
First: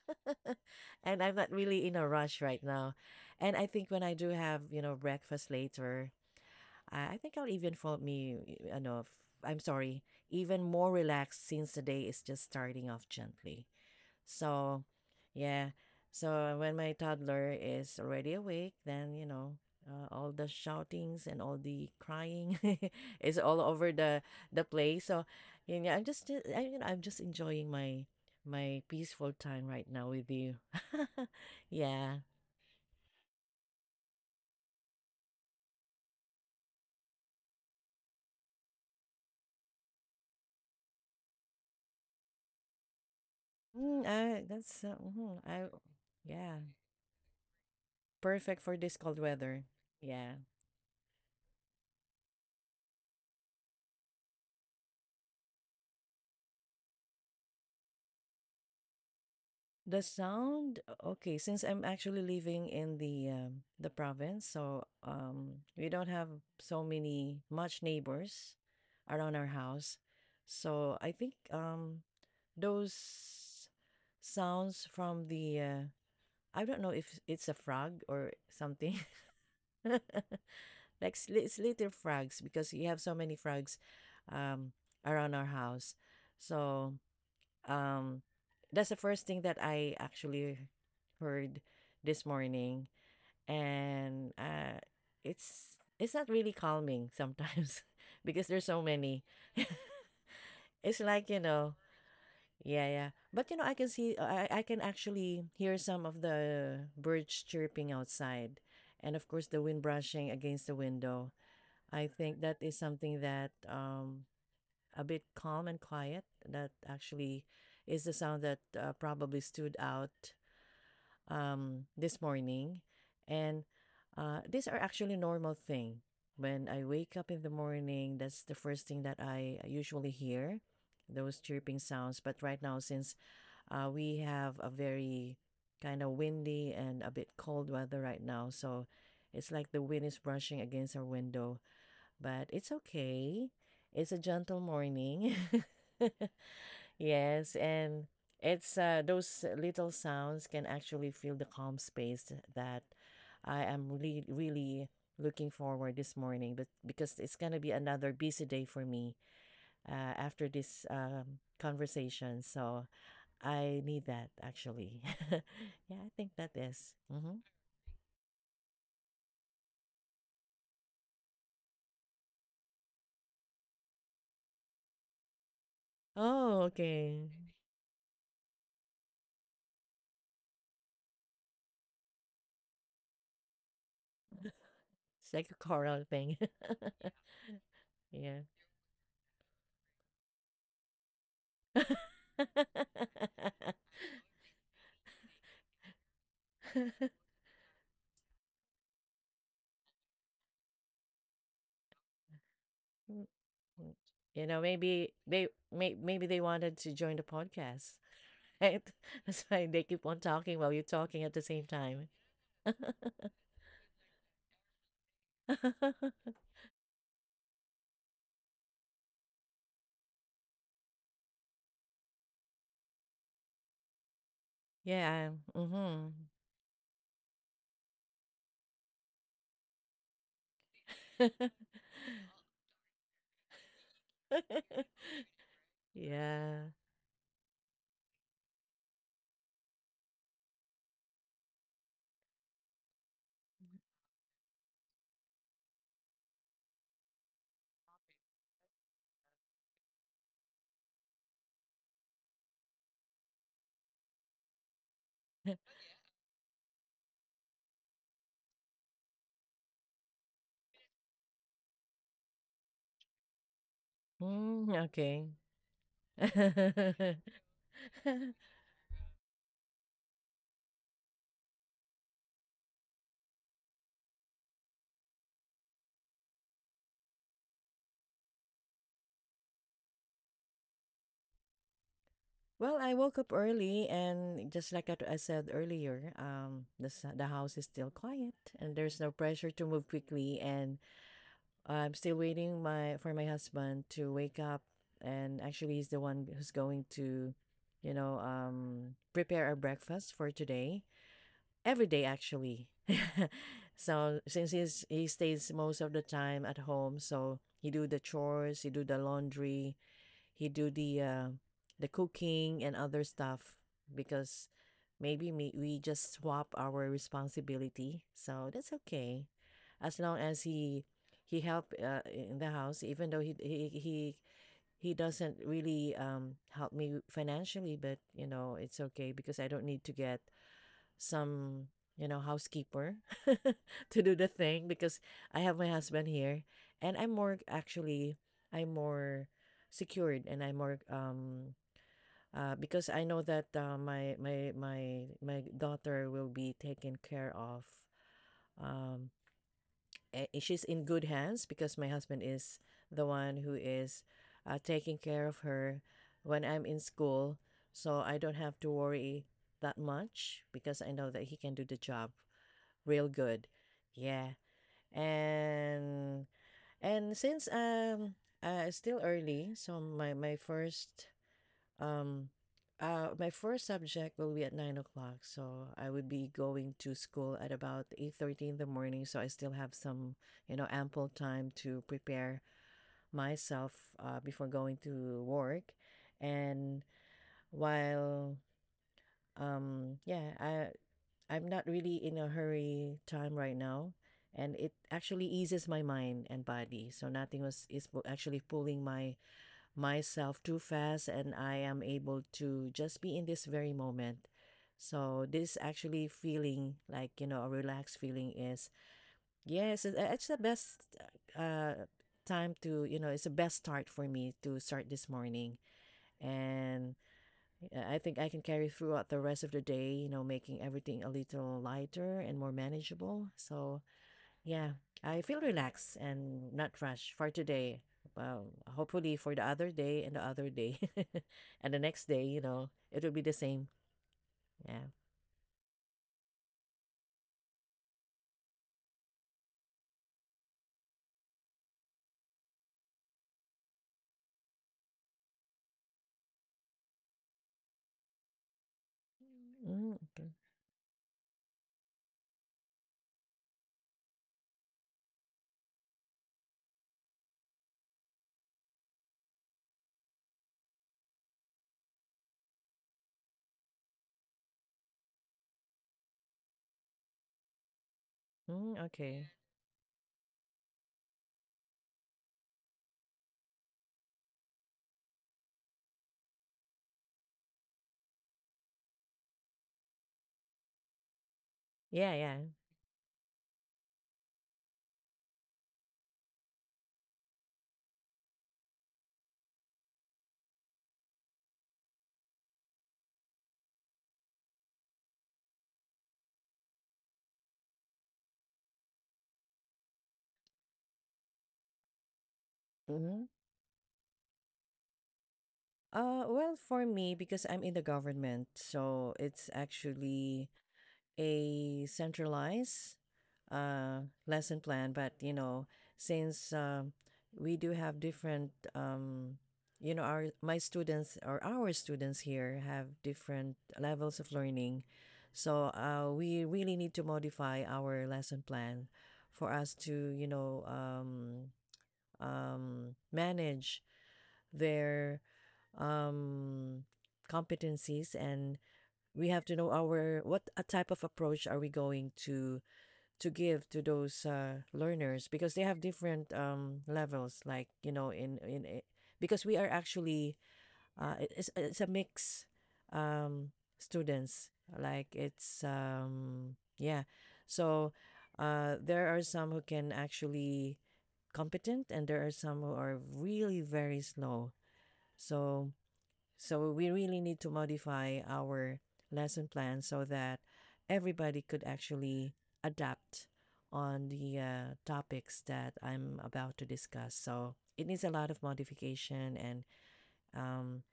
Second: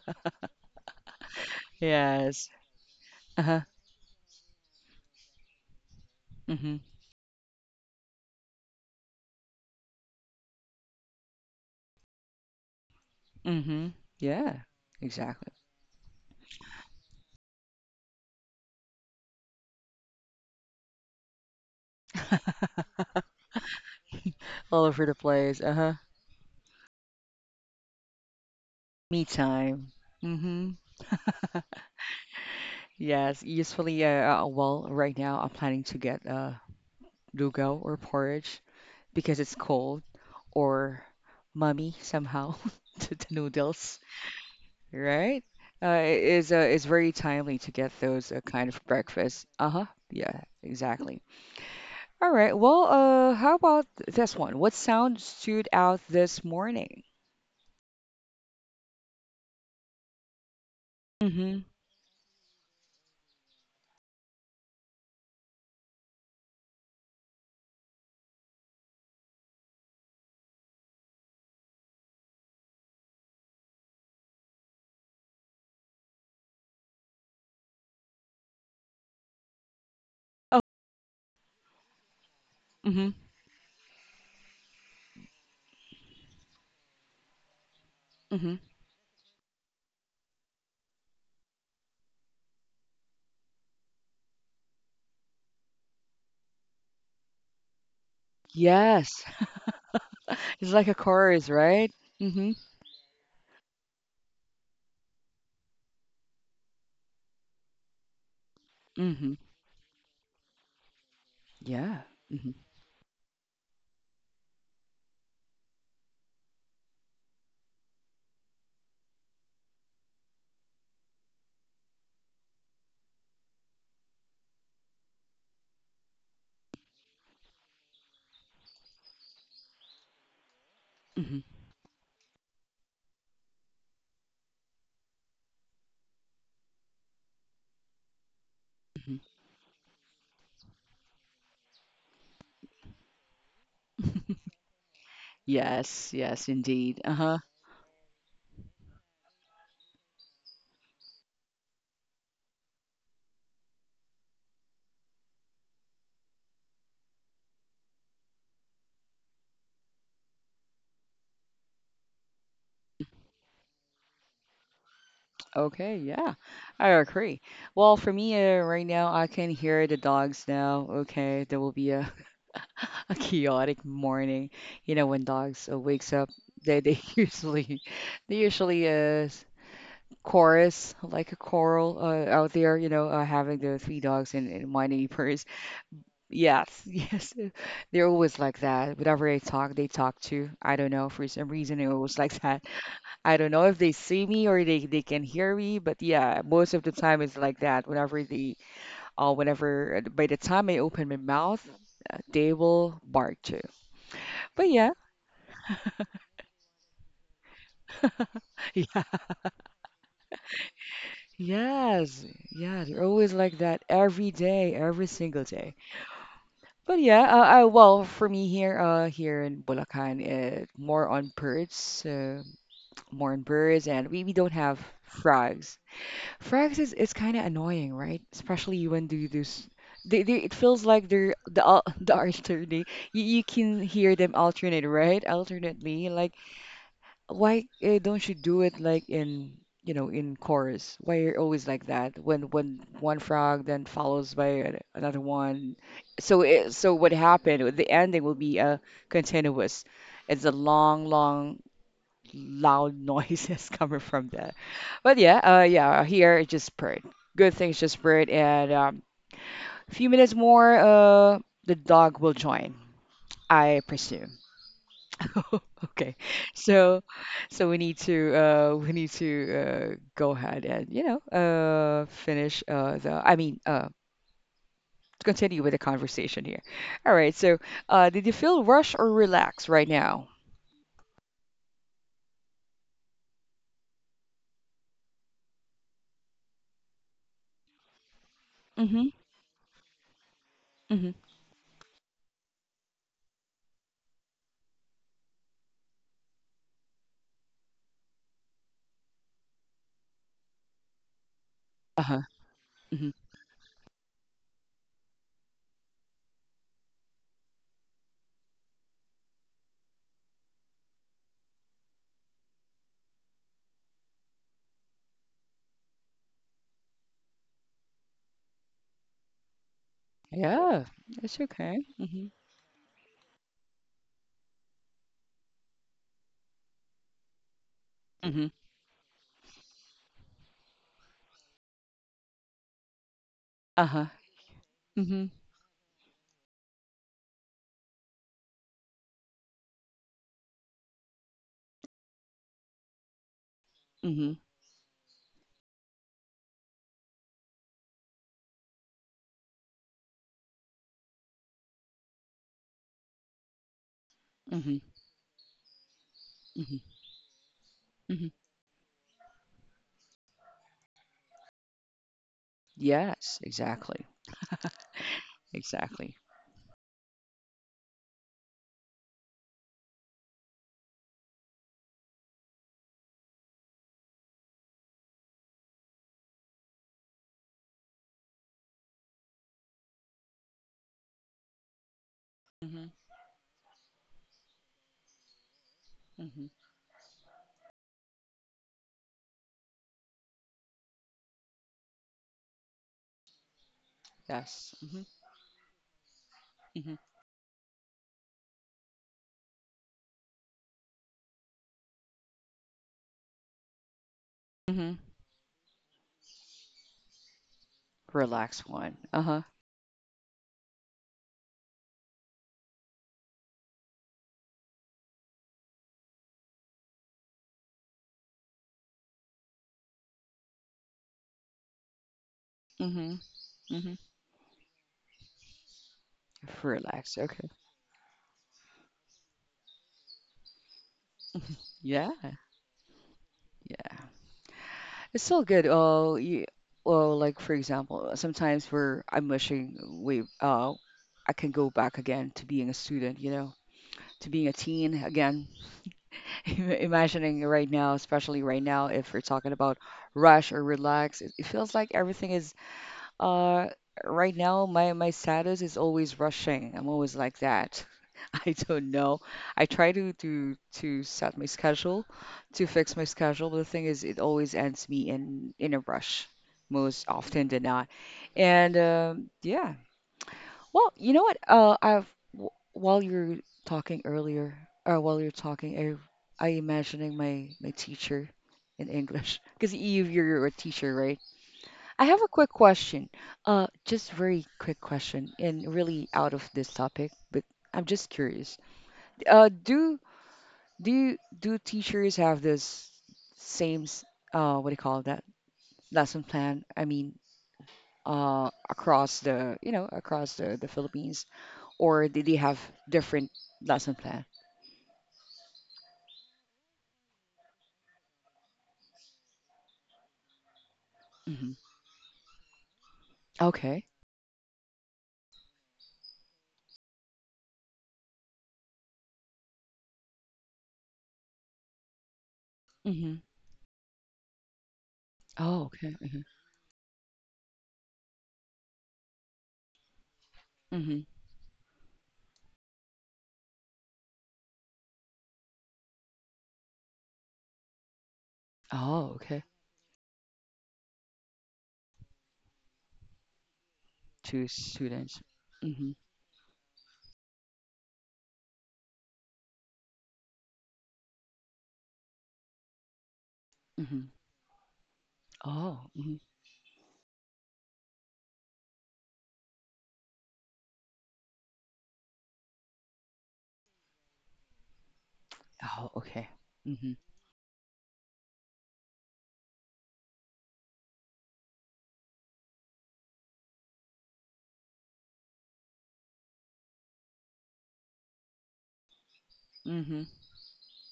Speaker 2: And I'm not really in a rush
Speaker 1: Yes.
Speaker 2: right now. And
Speaker 1: Uh-huh.
Speaker 2: I think when I do have, you know, breakfast later,
Speaker 1: Mm-hmm.
Speaker 2: I think I'll even feel me, you know, f- I'm sorry, even more relaxed since the day is just starting off gently.
Speaker 1: Mm-hmm. Yeah,
Speaker 2: So,
Speaker 1: exactly.
Speaker 2: yeah. So when my toddler is already awake, then you know, all the shoutings and all the crying is all over the
Speaker 1: All over
Speaker 2: place.
Speaker 1: the
Speaker 2: So,
Speaker 1: place.
Speaker 2: yun
Speaker 1: Uh-huh.
Speaker 2: nga, I'm just you know, I'm just enjoying my my
Speaker 1: Me
Speaker 2: peaceful time right
Speaker 1: time.
Speaker 2: now with you.
Speaker 1: Mm-hmm.
Speaker 2: yeah.
Speaker 1: Yes, usually, well, right now I'm planning to get lugaw or porridge because it's cold, or mummy somehow to the noodles,
Speaker 2: Mm, that's mhm,
Speaker 1: right?
Speaker 2: I
Speaker 1: It is
Speaker 2: yeah,
Speaker 1: it's very timely to get those
Speaker 2: perfect
Speaker 1: kind
Speaker 2: for
Speaker 1: of
Speaker 2: this cold
Speaker 1: breakfast.
Speaker 2: weather.
Speaker 1: Uh-huh.
Speaker 2: Yeah.
Speaker 1: Yeah, exactly. All right. Well, how about this one? What sound stood out this morning?
Speaker 2: The sound, okay,
Speaker 1: Mm-hmm.
Speaker 2: since I'm actually living in the province, so we don't have so many much neighbors around our house. So I think those sounds from the I don't know if it's a frog or something,
Speaker 1: Oh,
Speaker 2: like it's little frogs, because you have so
Speaker 1: mm-hmm.
Speaker 2: many frogs um, around our house. So um,
Speaker 1: Mm-hmm.
Speaker 2: that's the first thing that I actually heard this morning. And it's not really calming sometimes because there's so many.
Speaker 1: Yes. It's like a
Speaker 2: It's like, you
Speaker 1: chorus,
Speaker 2: know,
Speaker 1: right? Mm-hmm.
Speaker 2: yeah, yeah. But you know, I can see, I can actually hear some of the birds chirping outside, and of
Speaker 1: Mm-hmm.
Speaker 2: course the wind brushing against the window.
Speaker 1: Yeah.
Speaker 2: I think
Speaker 1: Mm-hmm.
Speaker 2: that is something that a bit calm and quiet. That actually is the sound that probably stood out this morning. And these are actually normal thing. When I wake up in the morning, that's the first thing that I usually hear, those chirping sounds. But right now, since we have a very kind of windy and a bit cold weather right now, so
Speaker 1: Mhm.
Speaker 2: it's like the wind is brushing against our window, but it's okay. It's a gentle morning.
Speaker 1: Yes, yes, indeed. Uh-huh.
Speaker 2: Yes, and it's, those little sounds can actually feel the calm space that I am really, really looking forward this morning, but because it's gonna be another busy day for me uh, after this conversation, so I need that actually. Yeah,
Speaker 1: Okay,
Speaker 2: I think
Speaker 1: yeah.
Speaker 2: that
Speaker 1: I
Speaker 2: is. Mm-hmm.
Speaker 1: agree. Well, for me, right now, I can hear the dogs now. Okay, there will be a, a chaotic morning. You know, when dogs wakes up,
Speaker 2: Oh,
Speaker 1: they
Speaker 2: okay.
Speaker 1: usually they usually s- chorus like a choral, out there. Having the three dogs and, my
Speaker 2: It's
Speaker 1: neighbors.
Speaker 2: like a choral thing.
Speaker 1: Yes, yes, they're
Speaker 2: Yeah.
Speaker 1: always like that. Whenever I talk, they talk too. I don't know, for some reason it was like that. I don't know if they see me or they can hear me, but yeah, most of the time it's like that. Whenever by the time I open my mouth, they will
Speaker 2: Mm,
Speaker 1: bark too.
Speaker 2: mm. You know,
Speaker 1: But yeah,
Speaker 2: maybe they may, maybe they wanted to join the podcast, right?
Speaker 1: yeah,
Speaker 2: That's why they keep on talking while you're talking at the same time.
Speaker 1: yes, yeah, they're always like that every day, every single day. But yeah, well, for me here, here in Bulacan, more on birds, and we don't have
Speaker 2: Yeah.
Speaker 1: frogs.
Speaker 2: Mm-hmm.
Speaker 1: Frags is, it's kind of annoying, right? Especially, when do you, they it feels like they're the the alternate. You can hear them alternate, right? Alternately, like,
Speaker 2: Yeah.
Speaker 1: why, don't you do it like in chorus? Why you're always like that, when one frog then follows by another one. So what happened? The ending will be continuous. It's a long, long loud noises coming from there. But yeah, yeah, here it just purred. Good things just purred, and a few minutes more, the dog will join, I presume.
Speaker 2: Mm, okay.
Speaker 1: Okay, so we need to, go ahead and, finish, the I mean, continue with the conversation here. All right, so did you feel rushed or relaxed right now?
Speaker 2: Well, I woke up early, and just like I said earlier, the the house is still quiet, and there's
Speaker 1: Mm-hmm.
Speaker 2: no pressure to move quickly, and
Speaker 1: Mm-hmm.
Speaker 2: I'm still waiting my for my husband to wake up, and actually he's the one who's going to, you know, prepare our breakfast for today. Every day
Speaker 1: Uh-huh.
Speaker 2: actually.
Speaker 1: Mm-hmm.
Speaker 2: So since he stays most of the time at home, so he do the chores, he do the laundry, he do the cooking and other stuff because maybe me, we just swap our responsibility, so that's okay as long as he
Speaker 1: Yeah,
Speaker 2: he
Speaker 1: that's
Speaker 2: help
Speaker 1: okay. Mm-hmm.
Speaker 2: in the house, even though he doesn't really help me financially, but you
Speaker 1: Mm-hmm.
Speaker 2: know it's okay because I don't need to get some, you know, housekeeper to
Speaker 1: Uh-huh.
Speaker 2: do the thing because
Speaker 1: Mhm.
Speaker 2: I have my husband here. And I'm more secured and I'm more because I know that my
Speaker 1: Mhm.
Speaker 2: my my my daughter will be taken care of. um she's in good hands because my husband is the one who is
Speaker 1: Mhm.
Speaker 2: taking care of her when I'm
Speaker 1: Mhm.
Speaker 2: in school. So I
Speaker 1: Mhm.
Speaker 2: don't have to worry that much because I know that he can do the job real
Speaker 1: Yes,
Speaker 2: good.
Speaker 1: exactly.
Speaker 2: Yeah.
Speaker 1: Exactly.
Speaker 2: And and since it's still early, so my first um my first subject will be at 9 o'clock. So I would be going to school at about 8:30 in the morning. So I still have some, you know, ample time to prepare
Speaker 1: Mhm.
Speaker 2: myself before going to work.
Speaker 1: Mhm.
Speaker 2: And while yeah, I'm not really in a hurry time right now. And it
Speaker 1: Yes. Mhm.
Speaker 2: actually eases my mind and body.
Speaker 1: Mhm.
Speaker 2: So nothing actually pulling my myself too fast, and I am able to just be in this very moment.
Speaker 1: Mhm.
Speaker 2: So this actually feeling like, you know, a relaxed feeling
Speaker 1: Relax
Speaker 2: is,
Speaker 1: one. Uh-huh.
Speaker 2: yes, it's the best uh time to, you know, it's the best start for me to start this morning. And I think I can carry throughout the rest of the day, you know, making everything a little lighter and more
Speaker 1: Mhm.
Speaker 2: manageable. So,
Speaker 1: Mhm.
Speaker 2: yeah, I feel relaxed and not rushed
Speaker 1: Relax.
Speaker 2: for
Speaker 1: Okay.
Speaker 2: today. Well, hopefully for the other day and the other day and the next
Speaker 1: Yeah.
Speaker 2: day, you know, it will be the same.
Speaker 1: Yeah.
Speaker 2: Yeah.
Speaker 1: It's still good. Oh, well, like for example, sometimes where I'm wishing we I can go back again to being a student, to being a teen again. Imagining right now, especially right now, if we're talking about
Speaker 2: Mm, okay.
Speaker 1: rush or relax, it feels like everything is uh right now my status is always rushing. I'm always like that. I don't know. I try to set my schedule, to fix my schedule, but the thing is it always ends me in a rush most often than not. And
Speaker 2: Mm, okay.
Speaker 1: yeah, well, you know what? While you're talking earlier, or while you're talking, I imagining my teacher in English because you're a teacher, right? I
Speaker 2: Yeah,
Speaker 1: have a
Speaker 2: yeah.
Speaker 1: quick question. Just very quick question, and really out of this topic, but I'm just curious. Uh, do do teachers have this same what do you call that, lesson plan? I mean, across the Philippines, or did they have
Speaker 2: Mm-hmm.
Speaker 1: different lesson plan?
Speaker 2: Well, for me, because I'm in the government, so it's actually
Speaker 1: Hmm.
Speaker 2: a centralized
Speaker 1: Okay.
Speaker 2: uh, lesson plan, but you know, since we do have different, you know, our my students or our students here have
Speaker 1: Hmm.
Speaker 2: different levels of learning,
Speaker 1: Oh,
Speaker 2: so
Speaker 1: okay. Hmm.
Speaker 2: we really need to modify our lesson plan for us to, you know,
Speaker 1: Hmm.
Speaker 2: manage their um, competencies. And
Speaker 1: Oh,
Speaker 2: we have
Speaker 1: okay.
Speaker 2: to know our what a type of approach are we going to give to those
Speaker 1: Two students.
Speaker 2: learners because they have
Speaker 1: Hmm.
Speaker 2: different levels, like you know, because we are actually it's a mix um,
Speaker 1: Hmm.
Speaker 2: students, like it's
Speaker 1: Oh. Hmm.
Speaker 2: yeah. So there are some who can actually competent, and there are some who are really very slow. So
Speaker 1: Oh, okay.
Speaker 2: we
Speaker 1: Hmm.
Speaker 2: really need to modify our lesson plan so that everybody could actually adapt on the topics that I'm about to discuss. So it needs a lot of modification and
Speaker 1: Hmm.
Speaker 2: um,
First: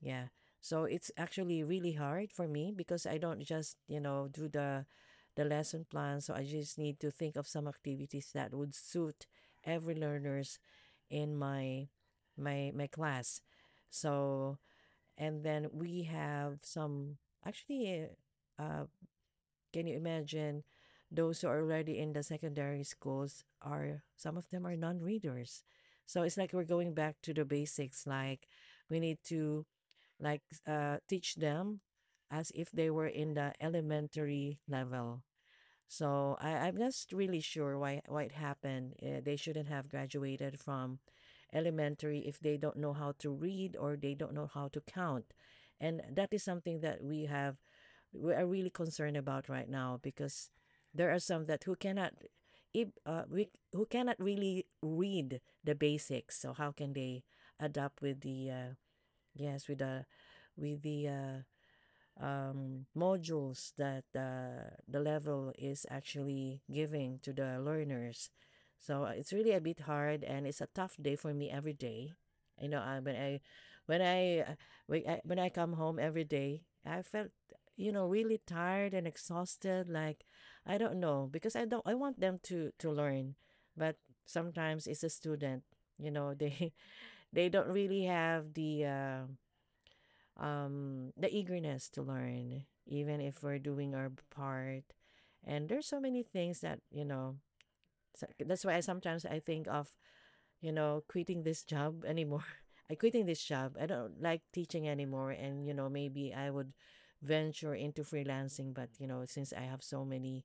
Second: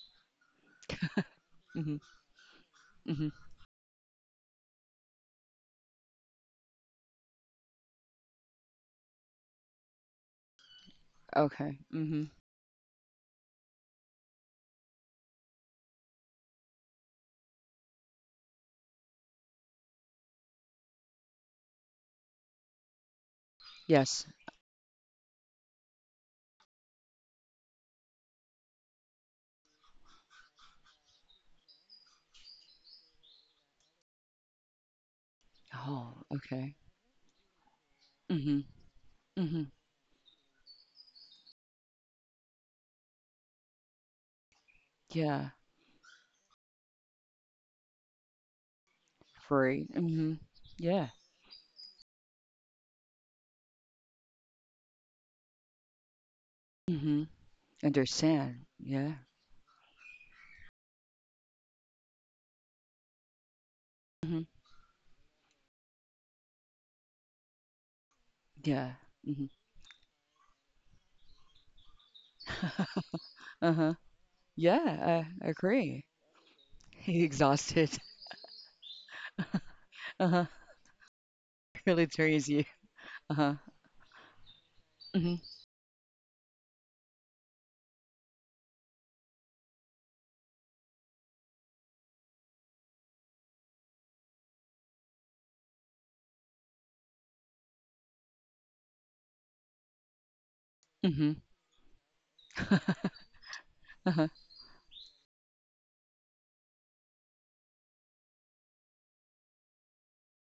Speaker 2: yeah. So it's actually really
Speaker 1: Hmm.
Speaker 2: hard for me because I don't
Speaker 1: Hmm.
Speaker 2: just, you know, do the lesson plan. So I just need to think of some activities that would suit every learners in
Speaker 1: Okay.
Speaker 2: my
Speaker 1: Hmm.
Speaker 2: my my class. So, and then we have some, actually, uh, can you imagine, those who are already in the secondary schools, are,
Speaker 1: Yes.
Speaker 2: some of them are non-readers. So it's like we're going back to the basics, like we need to like teach them as if they were in the elementary level.
Speaker 1: Oh,
Speaker 2: So
Speaker 1: okay.
Speaker 2: I'm just really sure why it
Speaker 1: Hmm.
Speaker 2: happened. They
Speaker 1: Hmm.
Speaker 2: shouldn't have graduated from elementary if they don't know how to read or they don't know how to count,
Speaker 1: Yeah.
Speaker 2: and that is something that we are really concerned about right
Speaker 1: Free.
Speaker 2: now
Speaker 1: Hmm.
Speaker 2: because
Speaker 1: Yeah.
Speaker 2: there are some that who cannot, if we who cannot really read the basics. So how can they
Speaker 1: Hmm.
Speaker 2: adapt with the
Speaker 1: Understand.
Speaker 2: uh,
Speaker 1: Yeah.
Speaker 2: yes, with the modules that
Speaker 1: Hmm.
Speaker 2: the level is actually giving to the learners.
Speaker 1: Yeah.
Speaker 2: So it's really a bit hard, and it's a tough day for me every day. You know,
Speaker 1: Hmm.
Speaker 2: when I, uh,
Speaker 1: Yeah,
Speaker 2: when
Speaker 1: I
Speaker 2: I come home
Speaker 1: agree.
Speaker 2: every day, I felt, you
Speaker 1: Exhausted.
Speaker 2: know, really tired and exhausted. Like,
Speaker 1: Uh-huh.
Speaker 2: I don't know because I don't. I
Speaker 1: Really
Speaker 2: want them
Speaker 1: tires you.
Speaker 2: to learn,
Speaker 1: Uh-huh.
Speaker 2: but sometimes it's a
Speaker 1: Mhm.
Speaker 2: student. You know, they they don't really have the. The eagerness to learn, even if we're doing our part. And there's so many things that, you know, that's why I sometimes I think of, you know,
Speaker 1: Mhm.
Speaker 2: quitting this job anymore. I quitting this job. I don't
Speaker 1: Uh-huh.
Speaker 2: like teaching anymore. And, you know, maybe I would venture into freelancing. But, you know, since I have so many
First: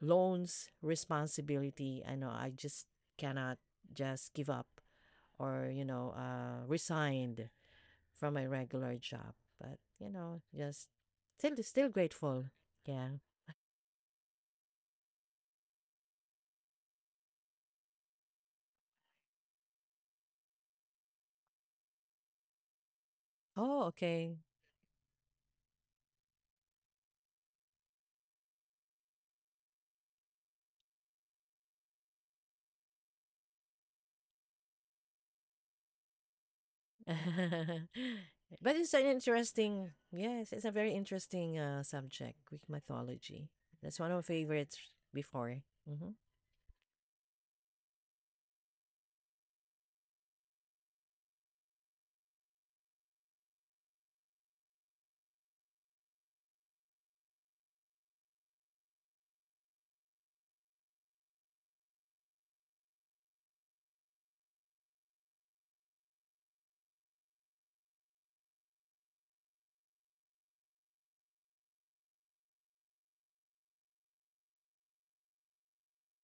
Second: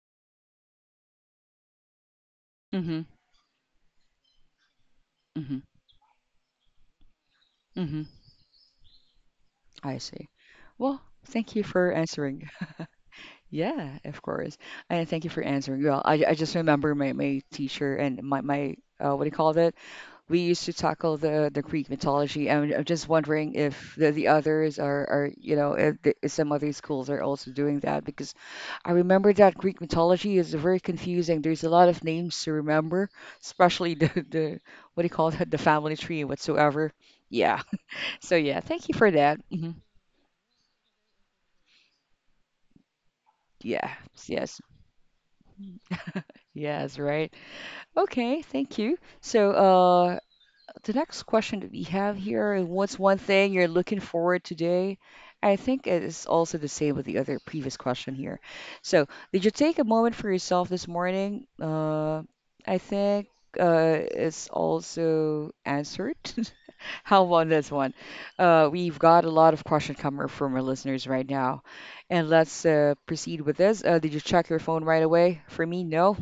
Speaker 2: loans, responsibility, I know I just
Speaker 1: Mhm.
Speaker 2: cannot just give up
Speaker 1: Mhm.
Speaker 2: or, you know, resigned
Speaker 1: Mhm.
Speaker 2: from my regular job. But
Speaker 1: I
Speaker 2: you
Speaker 1: see.
Speaker 2: know, just
Speaker 1: Well, thank you
Speaker 2: still
Speaker 1: for
Speaker 2: grateful.
Speaker 1: answering.
Speaker 2: Yeah.
Speaker 1: Yeah, of course. And thank you for answering. Well, I just remember my teacher and my what do you call it? We used to tackle the Greek mythology. And I'm just wondering
Speaker 2: Oh,
Speaker 1: if the
Speaker 2: okay.
Speaker 1: others are, are, if some other schools are also doing that, because I remember that Greek mythology is very confusing. There's a lot of names to remember, especially the, what do you call it, the family tree and whatsoever. Yeah. So yeah,
Speaker 2: But
Speaker 1: thank
Speaker 2: it's
Speaker 1: you
Speaker 2: an
Speaker 1: for that. Hmm.
Speaker 2: interesting. Yes, it's a very interesting subject. Greek mythology.
Speaker 1: Yeah.
Speaker 2: That's one of my
Speaker 1: Yes.
Speaker 2: favorites before. Mm-hmm.
Speaker 1: Yes, right. Okay, thank you. So, the next question that we have here is what's one thing you're looking forward today? I think it is also the same with the other previous question here. So, did you take a moment for yourself this morning? I think it's also answered. How about this one? We've got a lot of questions coming from our listeners right now, and let's proceed with this. Did you check your phone right away? For me, no.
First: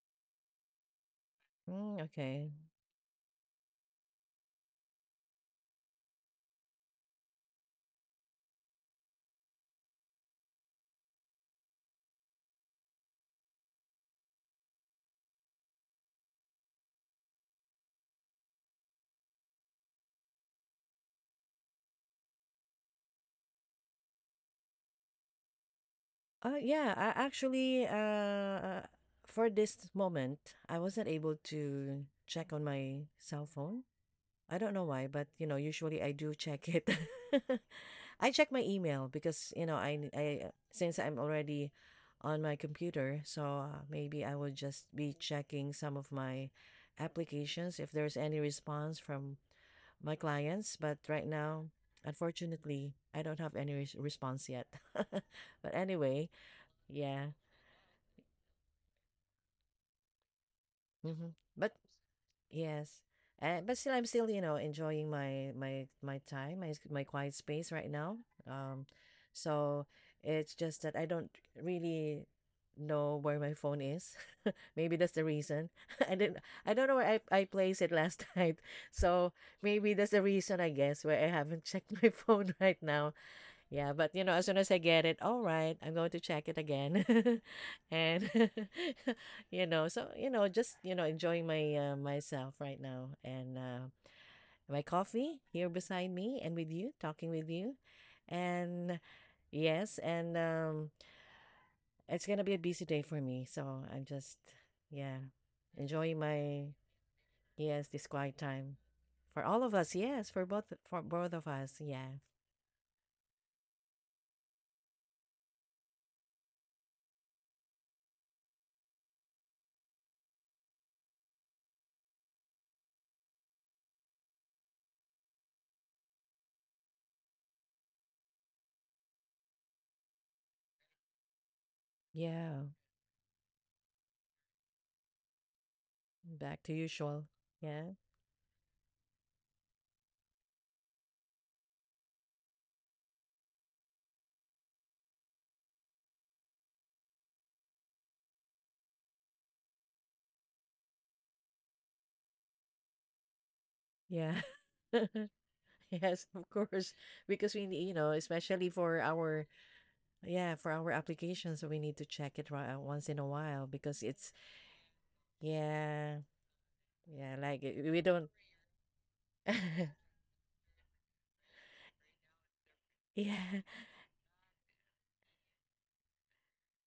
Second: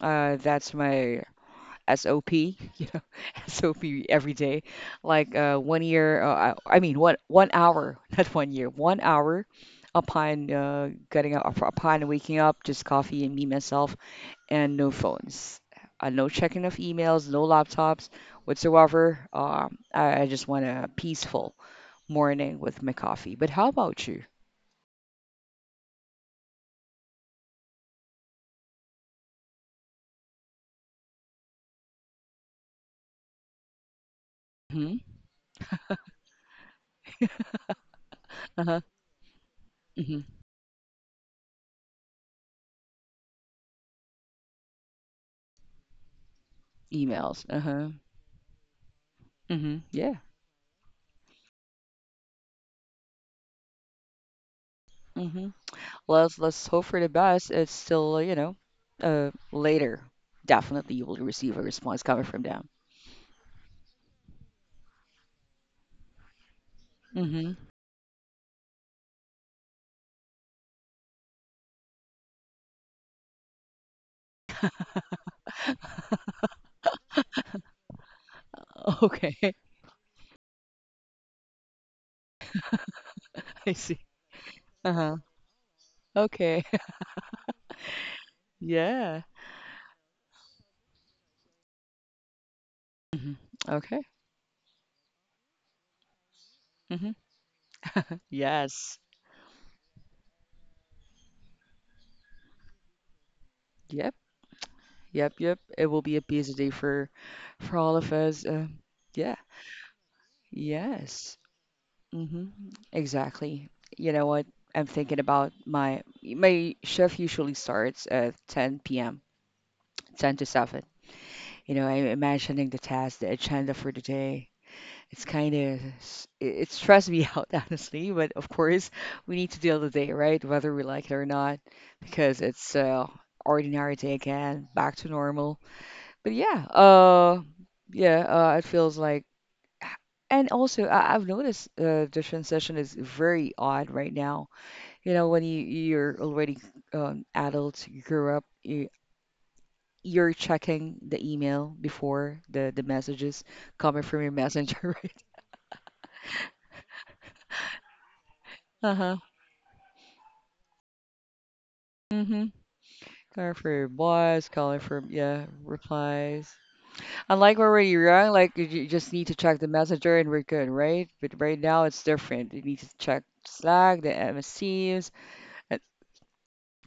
Speaker 1: That's my
Speaker 2: Mm, okay.
Speaker 1: SOP, you know, SOP every day. Like one year, I mean one hour, not one year, one hour upon getting up, upon waking up, just coffee and me myself, and no phones, no checking of emails, no laptops whatsoever. I just want a peaceful morning with my coffee. But how about you?
Speaker 2: Yeah, I actually for this moment, I wasn't able to check on my cell phone. I don't know
Speaker 1: Hmm.
Speaker 2: why, but you know, usually I do check it. I check my
Speaker 1: Uh-huh.
Speaker 2: email because you know,
Speaker 1: Hmm.
Speaker 2: I since I'm already on my computer, so maybe I will just be checking some of my
Speaker 1: Emails.
Speaker 2: applications
Speaker 1: Uh-huh.
Speaker 2: if there's any response from
Speaker 1: Hmm. Yeah.
Speaker 2: my clients. But right now, unfortunately, I don't have any response yet.
Speaker 1: Hmm.
Speaker 2: But anyway,
Speaker 1: Let's hope for the
Speaker 2: yeah.
Speaker 1: best. It's still, you know, later. Definitely, you will
Speaker 2: Hmm.
Speaker 1: receive a
Speaker 2: But.
Speaker 1: response coming from them.
Speaker 2: Yes. And but still I'm still, you know, enjoying my time, my quiet
Speaker 1: Hmm.
Speaker 2: space right now. Um, so it's just that I don't really know where my phone is. Maybe that's the reason. I didn't I don't know where I placed it last night. So
Speaker 1: Okay.
Speaker 2: maybe that's the reason, I guess, why I haven't checked my phone right now.
Speaker 1: I
Speaker 2: Yeah,
Speaker 1: see.
Speaker 2: but you know, as soon as I get
Speaker 1: Uh-huh.
Speaker 2: it, all right, I'm going to check it
Speaker 1: Okay.
Speaker 2: again. And
Speaker 1: Yeah.
Speaker 2: you know, you know, just, you know, enjoying my myself right now,
Speaker 1: Hmm.
Speaker 2: and
Speaker 1: Okay.
Speaker 2: my coffee here beside me and with you,
Speaker 1: Hmm.
Speaker 2: talking with you.
Speaker 1: Yes.
Speaker 2: And yes, and it's going to be a busy day for me, so I'm
Speaker 1: Yep.
Speaker 2: just, yeah,
Speaker 1: Yep. Yep. It will be
Speaker 2: enjoying
Speaker 1: a busy
Speaker 2: my
Speaker 1: day for
Speaker 2: yes,
Speaker 1: all
Speaker 2: this
Speaker 1: of
Speaker 2: quiet
Speaker 1: us.
Speaker 2: time
Speaker 1: Yeah.
Speaker 2: for all of us. Yes, for both
Speaker 1: Yes.
Speaker 2: of us. Yeah.
Speaker 1: Hmm. Exactly. You know what? I'm thinking about my shift usually starts at 10 p.m. 10 to 7. You know, I'm imagining the task, the agenda for the day. It's kind of, it stressed me out, honestly, but of course, we need to deal with the day, right? Whether we like it or not, because
Speaker 2: Yeah.
Speaker 1: it's ordinary day again, back to normal. But
Speaker 2: Back
Speaker 1: yeah,
Speaker 2: to usual. Yeah.
Speaker 1: yeah, it feels like, and also I've noticed the transition is very odd right now. You know, when you're already adult, you grew up, you, you're checking the email before the messages coming from your
Speaker 2: Yeah.
Speaker 1: messenger, right?
Speaker 2: Yes, of course. Because we need, you know, especially for
Speaker 1: Uh-huh.
Speaker 2: our applications, we need to check
Speaker 1: Mm-hmm.
Speaker 2: it once in a
Speaker 1: Calling
Speaker 2: while
Speaker 1: for your
Speaker 2: because it's,
Speaker 1: boss, calling for yeah,
Speaker 2: yeah,
Speaker 1: replies.
Speaker 2: yeah,
Speaker 1: Unlike
Speaker 2: like
Speaker 1: when we
Speaker 2: we
Speaker 1: were
Speaker 2: don't,
Speaker 1: young, like you just need to check the messenger and we're good, right? But right now it's different. You need to check
Speaker 2: yeah.
Speaker 1: Slack, the MS Teams, and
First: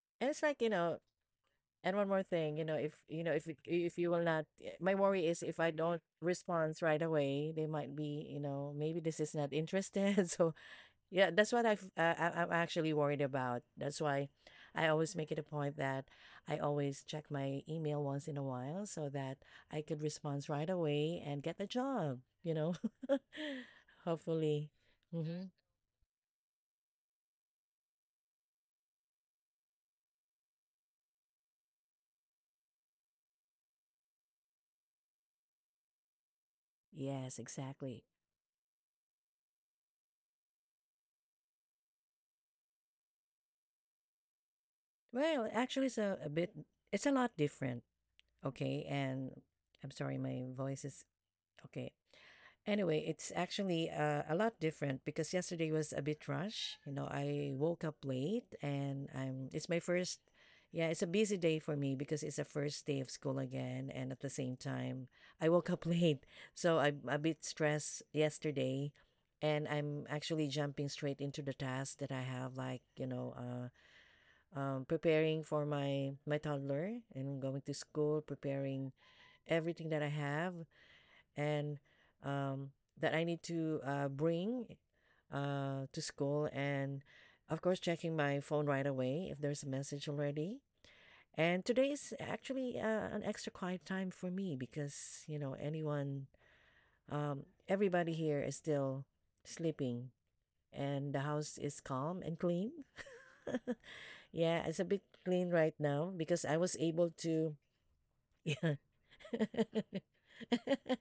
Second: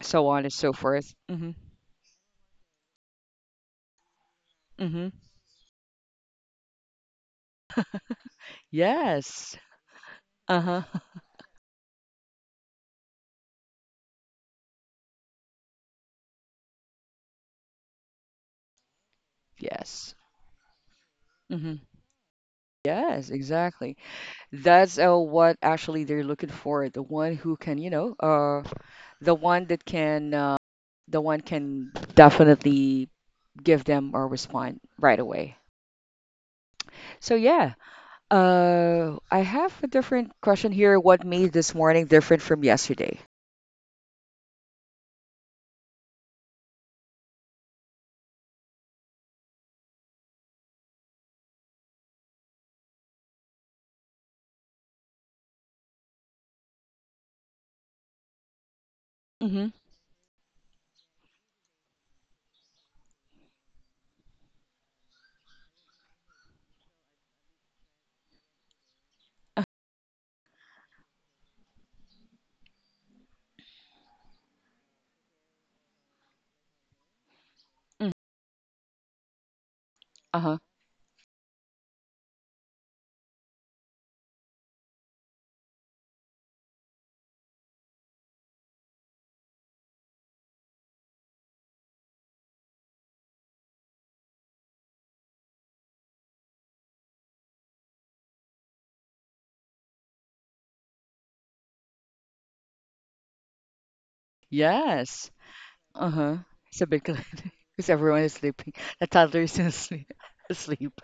Speaker 1: so
Speaker 2: And it's
Speaker 1: on and
Speaker 2: like, you
Speaker 1: so
Speaker 2: know,
Speaker 1: forth. Mm-hmm.
Speaker 2: and one more thing, you know, if you will not, my
Speaker 1: Mm-hmm.
Speaker 2: worry is if I don't respond right away, they might be, you know, maybe this is not
Speaker 1: Yes.
Speaker 2: interested. So.
Speaker 1: Uh-huh.
Speaker 2: Yeah, that's what I'm actually worried about. That's why I always make it a point that I always check my email once in a while so that I could
Speaker 1: Yes.
Speaker 2: respond right away and get the
Speaker 1: Mm-hmm.
Speaker 2: job, you know?
Speaker 1: Yes, exactly.
Speaker 2: Hopefully.
Speaker 1: That's
Speaker 2: Hmm.
Speaker 1: what actually they're looking for, the one who can, you know, the one that can uh, the one can definitely give them or respond right away. So
Speaker 2: Yes,
Speaker 1: yeah,
Speaker 2: exactly.
Speaker 1: I have a different question here. What made this morning different from yesterday?
Speaker 2: Well, actually, it's a lot different. Okay. And I'm sorry, my voice is okay. Anyway, it's actually a lot different because yesterday was a bit rush. You know, I woke up late and I'm
Speaker 1: Mm-hmm.
Speaker 2: it's my first yeah, it's a busy day for me because it's the first day of school again, and at the same time, I woke up late. So I'm a bit stressed yesterday, and I'm actually jumping straight into the task that I have, like, you know, preparing for my toddler and going to
Speaker 1: Hmm.
Speaker 2: school, preparing everything that I have
Speaker 1: Uh-huh.
Speaker 2: and um, that I need to bring to school. And of course checking my phone right away if there's a message already. And today is actually an extra quiet time for me because you know, anyone everybody here is still sleeping, and the house is calm and clean. Yeah, it's a bit
Speaker 1: Yes.
Speaker 2: clean right now
Speaker 1: Uh-huh.
Speaker 2: because I was
Speaker 1: It's a big
Speaker 2: able to.
Speaker 1: because everyone is sleeping.
Speaker 2: Yeah.
Speaker 1: The toddler is still asleep. Asleep.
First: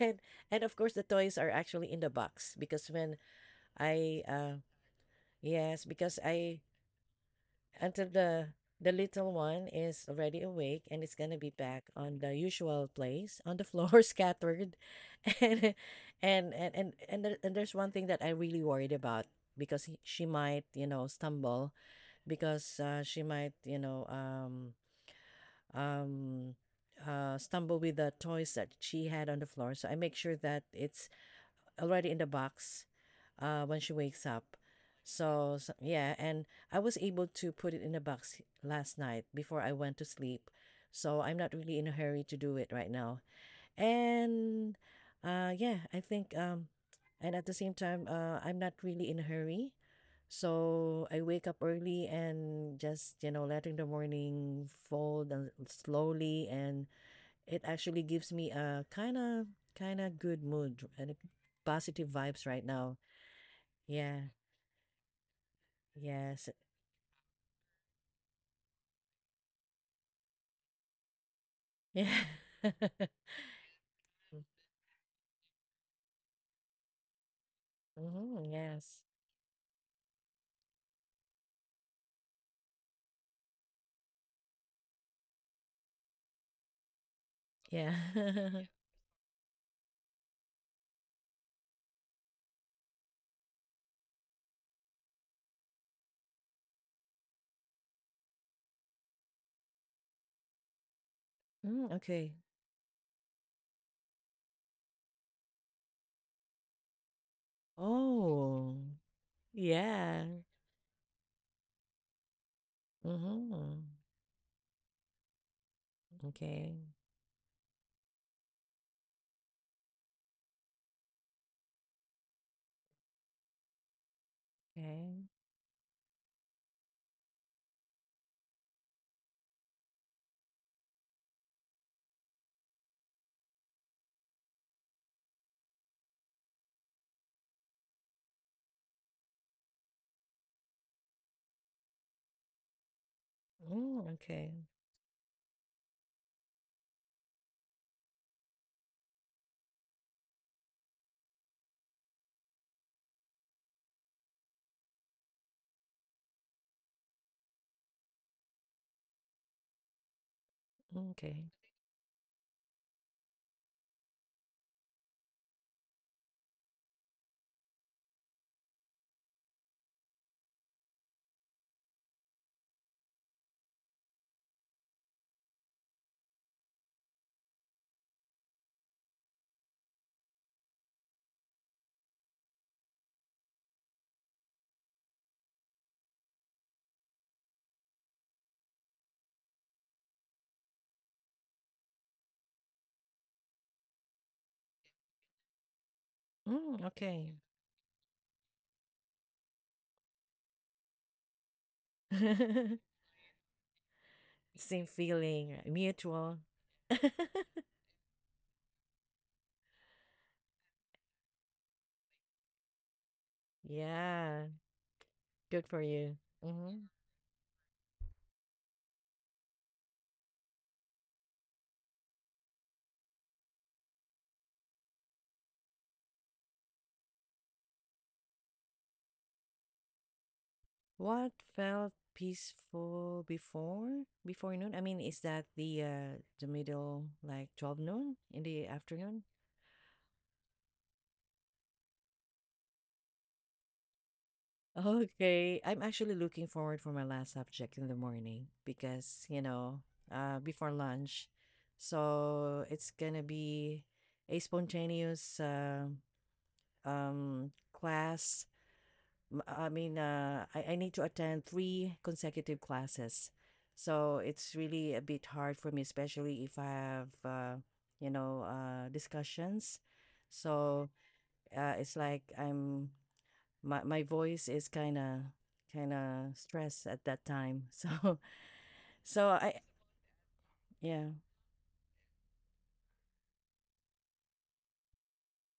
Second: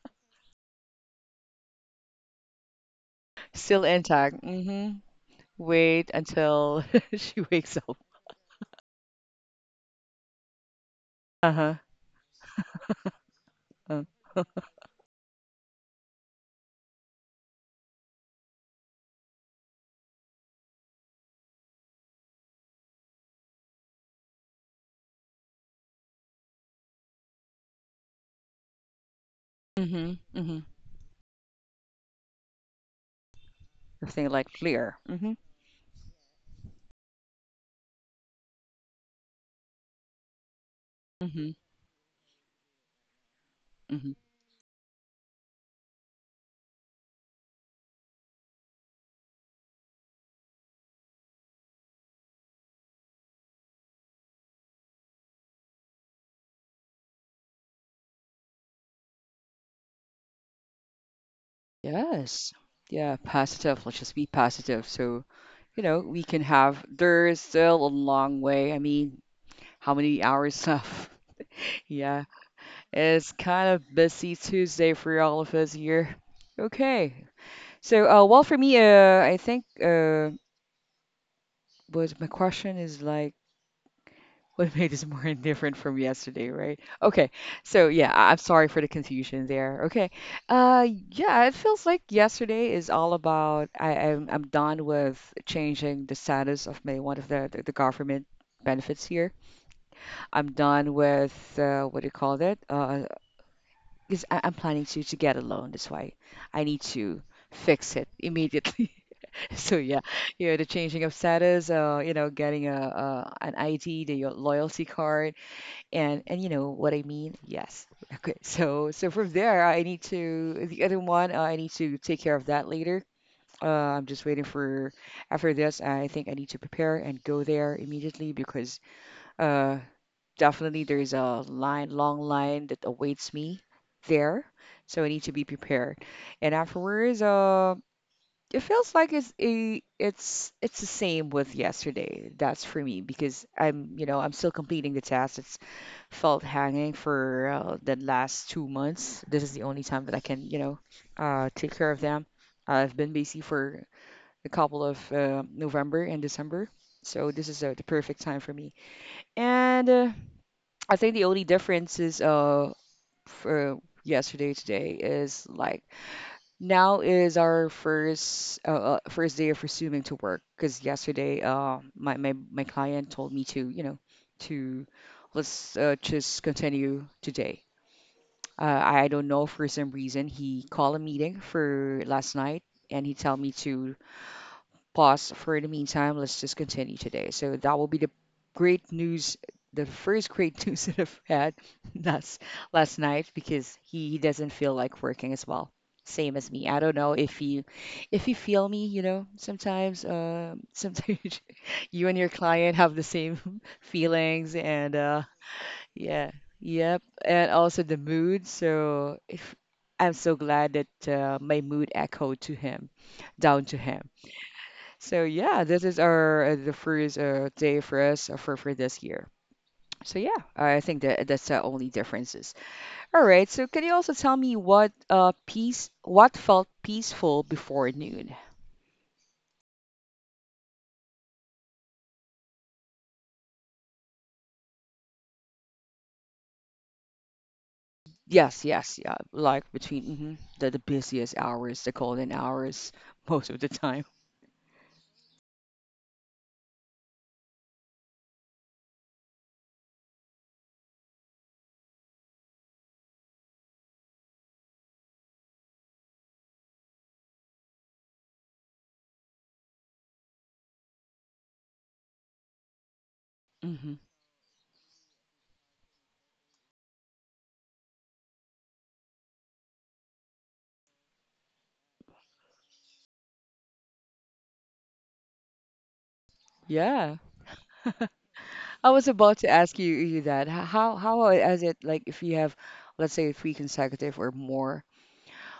Speaker 2: and and of course the toys are actually in the box because when
Speaker 1: Still
Speaker 2: I
Speaker 1: intact. Mm-hmm.
Speaker 2: yes,
Speaker 1: Wait
Speaker 2: because I
Speaker 1: until she wakes up.
Speaker 2: until the little one is already awake, and it's gonna be
Speaker 1: Uh-huh.
Speaker 2: back on the usual place on the floor
Speaker 1: Uh,
Speaker 2: scattered. And and and and and, there, and there's one thing that I really worried about because she might, you know, stumble because she might, you know, um, stumble with the toys that she had on the floor. So I make
Speaker 1: mm-hmm.
Speaker 2: sure
Speaker 1: Mm-hmm.
Speaker 2: that it's already in the box when she wakes
Speaker 1: Something like
Speaker 2: up.
Speaker 1: clear. Mm-hmm.
Speaker 2: So, yeah, and I was able to put it in a box last night before I went to sleep. So I'm
Speaker 1: Mm-hmm.
Speaker 2: not really in a hurry to do it right now. And yeah, I think, and at the same time, I'm not really in a hurry. So I wake up early and just, you know, letting the morning fold and slowly. And it actually gives me a kind of good mood and a positive vibes
Speaker 1: Yes.
Speaker 2: right now.
Speaker 1: Yeah, positive. Let's just be
Speaker 2: Yeah.
Speaker 1: positive. So, you know, we can
Speaker 2: Yes.
Speaker 1: have, there's still a long way. I mean, how many hours left?
Speaker 2: Yeah.
Speaker 1: Yeah, it's kind of busy Tuesday for all of us here. Okay. So,
Speaker 2: Mhm,
Speaker 1: for me,
Speaker 2: yes.
Speaker 1: I think was my question is like, what made this more indifferent from yesterday, right? Okay, so
Speaker 2: Yeah.
Speaker 1: yeah, I'm sorry for the confusion there. Okay, yeah, it feels like yesterday is all about I'm done with changing the status of my one of the government benefits here. I'm done with
Speaker 2: Mm,
Speaker 1: what do you
Speaker 2: okay.
Speaker 1: call that? Because I'm planning to get a loan. That's why I need to fix it
Speaker 2: Oh,
Speaker 1: immediately. So yeah,
Speaker 2: yeah.
Speaker 1: yeah, the changing of status, you know, getting a an
Speaker 2: Mm-hmm.
Speaker 1: ID, the loyalty card and you know
Speaker 2: Okay,
Speaker 1: what I mean? Yes. Okay. So from there, I need to the other one. I need to take care of that later. I'm just waiting for
Speaker 2: okay.
Speaker 1: after this. I think I need to prepare and go there immediately because uh definitely there is a line, long line that awaits me there. So I need to be prepared. And afterwards, it feels like it's the same with yesterday. That's for me because I'm
Speaker 2: Mm,
Speaker 1: you know I'm
Speaker 2: okay,
Speaker 1: still completing the task. It's felt hanging for the last 2 months. This is the only time that I can, you know, take care of them. I've been busy for a couple of November and December, so this is the perfect time for me. And I
Speaker 2: mm,
Speaker 1: think the
Speaker 2: okay.
Speaker 1: only difference is for yesterday today is like now is our first first day of resuming to work because yesterday my client told me to you know to let's just continue today. I don't know for some reason he called a meeting for last night and he tell me to pause for the meantime. Let's just continue today. So that will be the great news, the first great news that I've had last last night because he doesn't feel like working as well. Same as me. I
Speaker 2: Mm,
Speaker 1: don't know
Speaker 2: okay.
Speaker 1: if you feel me, you know, sometimes sometimes you and your client have the same feelings
Speaker 2: Same
Speaker 1: and
Speaker 2: feeling, right?
Speaker 1: yeah,
Speaker 2: Mutual.
Speaker 1: yep. And also the mood. So if, I'm so glad that my mood echoed to him, down to him.
Speaker 2: Yeah,
Speaker 1: So
Speaker 2: good
Speaker 1: yeah,
Speaker 2: for
Speaker 1: this is
Speaker 2: you.
Speaker 1: our the
Speaker 2: hmm
Speaker 1: first day for us for this year. So yeah, I think that's the only differences. All right. So can you also tell me what what felt peaceful before noon?
Speaker 2: What felt peaceful before noon? I mean, is that the the middle, like 12 noon in the
Speaker 1: Yes, yes, yeah.
Speaker 2: afternoon?
Speaker 1: Like between the busiest hours, the golden hours, most of the time.
Speaker 2: Okay, I'm actually looking forward for my last subject in the morning because, before lunch. So it's gonna be a spontaneous class. I need to attend three consecutive classes.
Speaker 1: Hmm.
Speaker 2: So it's really a bit hard for me, especially if I have, discussions. So it's like I'm my my voice is kind of stressed at
Speaker 1: Yeah.
Speaker 2: that time. So
Speaker 1: I was
Speaker 2: so
Speaker 1: about to
Speaker 2: I
Speaker 1: ask you that
Speaker 2: yeah.
Speaker 1: how is it like if you have, let's say, three consecutive or more,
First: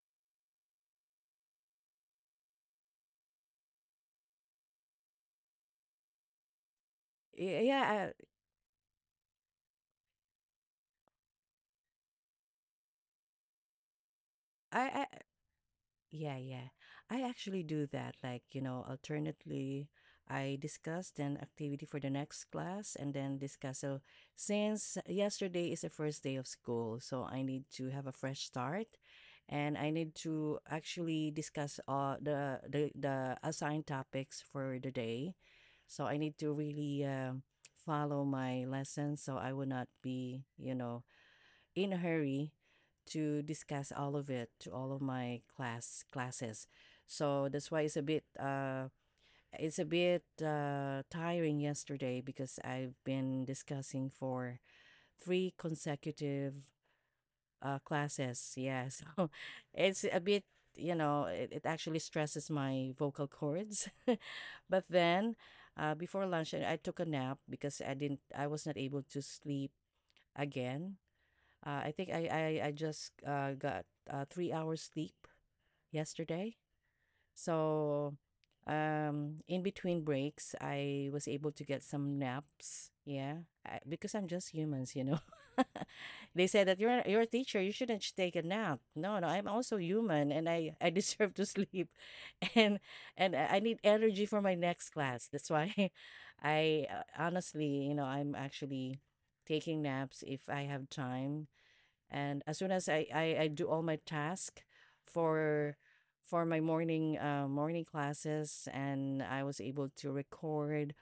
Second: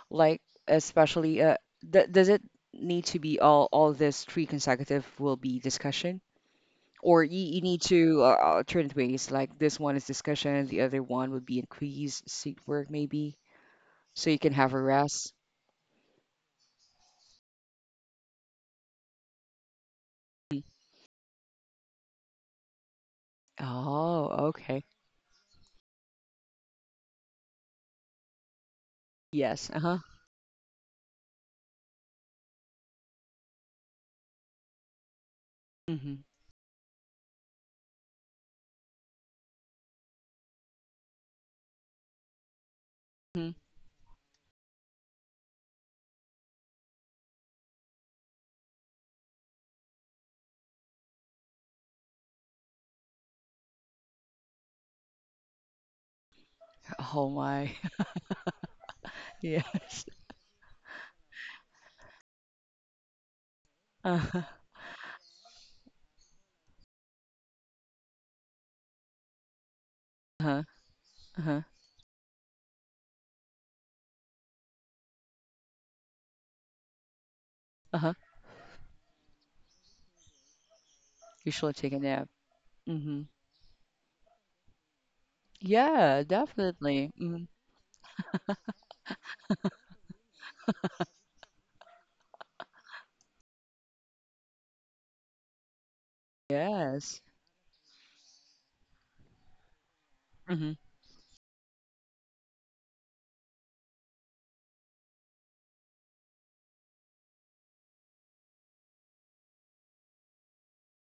Speaker 1: like especially th does it need to be all this three consecutive will be discussion, or you
Speaker 2: Y-
Speaker 1: need
Speaker 2: Yeah,
Speaker 1: to alternate ways, like this one is discussion, the other one would be increased seat work maybe, so you can have a
Speaker 2: I
Speaker 1: rest.
Speaker 2: Yeah, yeah, I actually do that. Like, you know, alternately, I
Speaker 1: Mm.
Speaker 2: discuss an activity for the next class and then discuss. So,
Speaker 1: Oh, okay.
Speaker 2: since yesterday is the first day of school, so I need to have a fresh start,
Speaker 1: Yes.
Speaker 2: and I
Speaker 1: Uh-huh.
Speaker 2: need to actually discuss all the assigned topics for the day. So,
Speaker 1: Hmm.
Speaker 2: I need to really follow my lessons, so I will not be, you know, in a hurry to
Speaker 1: Hmm.
Speaker 2: discuss all of it to all of my classes. So that's why it's a bit tiring yesterday, because I've been discussing for three consecutive
Speaker 1: Oh my.
Speaker 2: classes. Yeah, so it's
Speaker 1: Yes.
Speaker 2: a bit, you know, it actually stresses my vocal cords.
Speaker 1: Uh-huh.
Speaker 2: But then, before lunch I took a nap because I was not able to sleep
Speaker 1: Uh-huh.
Speaker 2: again.
Speaker 1: Uh-huh.
Speaker 2: I think I just got 3 hours sleep yesterday.
Speaker 1: Uh-huh.
Speaker 2: So, in between breaks, I was able
Speaker 1: You
Speaker 2: to
Speaker 1: should
Speaker 2: get
Speaker 1: take a
Speaker 2: some
Speaker 1: nap.
Speaker 2: naps.
Speaker 1: Hmm.
Speaker 2: Yeah, I, because I'm just humans, you know.
Speaker 1: Yeah,
Speaker 2: They said that you're
Speaker 1: definitely.
Speaker 2: you're a
Speaker 1: Hmm.
Speaker 2: teacher, you shouldn't take a nap. No, no, I'm also human, and I deserve to sleep, and I need energy for my next class. That's why I,
Speaker 1: Yes.
Speaker 2: honestly, you know, I'm actually taking naps if I
Speaker 1: Hmm.
Speaker 2: have time, and as soon as I do all my task for my morning classes, and I was able to record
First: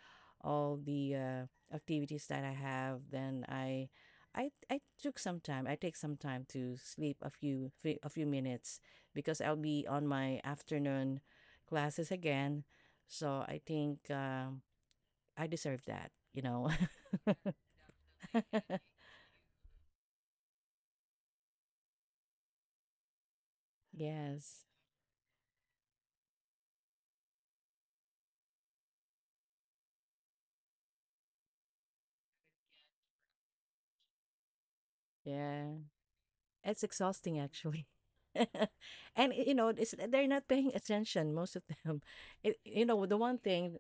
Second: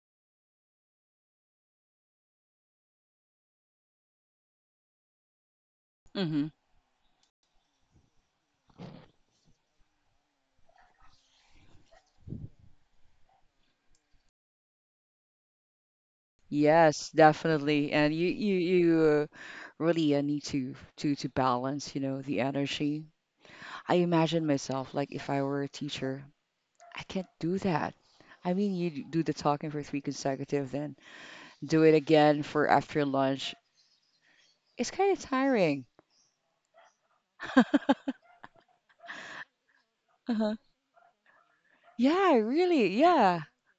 Speaker 2: all the activities that I have, then I took some time. I take some time
Speaker 1: Hmm.
Speaker 2: to sleep a few minutes because I'll be on my afternoon classes again. So I think, I deserve that, you know.
Speaker 1: Yes, definitely. And you you you really need to balance, you know, the energy. I imagine
Speaker 2: Yes.
Speaker 1: myself like if I were a teacher, I can't do that. I mean, you do the talking for three consecutive, then do it again for after lunch. It's kind of
Speaker 2: Yeah,
Speaker 1: tiring.
Speaker 2: it's exhausting actually. And, you know, it's they're not
Speaker 1: Uh-huh.
Speaker 2: paying attention, most of them.
Speaker 1: Yeah,
Speaker 2: You
Speaker 1: really.
Speaker 2: know, the one
Speaker 1: Yeah.
Speaker 2: thing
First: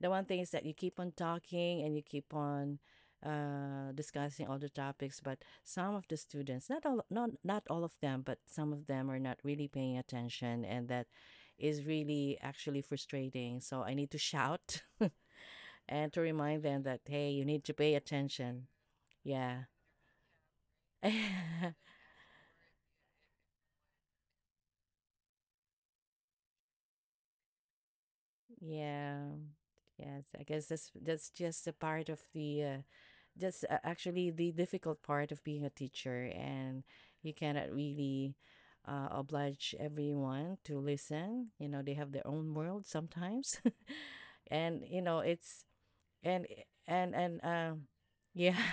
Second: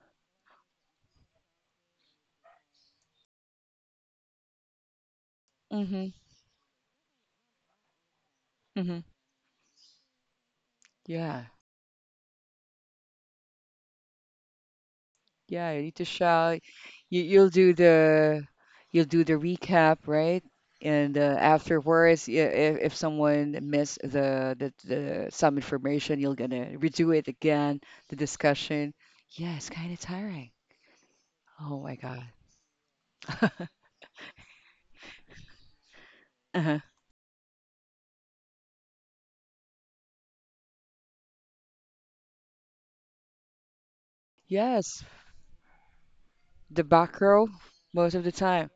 Speaker 2: the one thing is that you keep on talking, and you keep on discussing all the topics, but some of
Speaker 1: Hmm.
Speaker 2: the students, not not all of them, but some of
Speaker 1: Hmm.
Speaker 2: them are not really paying attention, and that
Speaker 1: Yeah.
Speaker 2: is really actually frustrating. So I need to shout
Speaker 1: Yeah, you need to
Speaker 2: and to
Speaker 1: shout.
Speaker 2: remind them that,
Speaker 1: You
Speaker 2: hey, you
Speaker 1: you'll
Speaker 2: need
Speaker 1: do
Speaker 2: to pay
Speaker 1: the
Speaker 2: attention.
Speaker 1: you'll do the
Speaker 2: Yeah.
Speaker 1: recap, right? And afterwards, if if someone missed the some information, you're gonna redo it again, the discussion.
Speaker 2: Yeah.
Speaker 1: Yeah, it's kind of
Speaker 2: Yes, I
Speaker 1: tiring.
Speaker 2: guess that's just a
Speaker 1: Oh my
Speaker 2: part of
Speaker 1: God.
Speaker 2: the that's actually the difficult part of being a teacher,
Speaker 1: Uh-huh.
Speaker 2: and you cannot really oblige everyone to listen. You know, they have their own world sometimes, and you
Speaker 1: Yes,
Speaker 2: know it's, and
Speaker 1: the
Speaker 2: and
Speaker 1: back
Speaker 2: and
Speaker 1: row
Speaker 2: um,
Speaker 1: most of the
Speaker 2: yeah,
Speaker 1: time.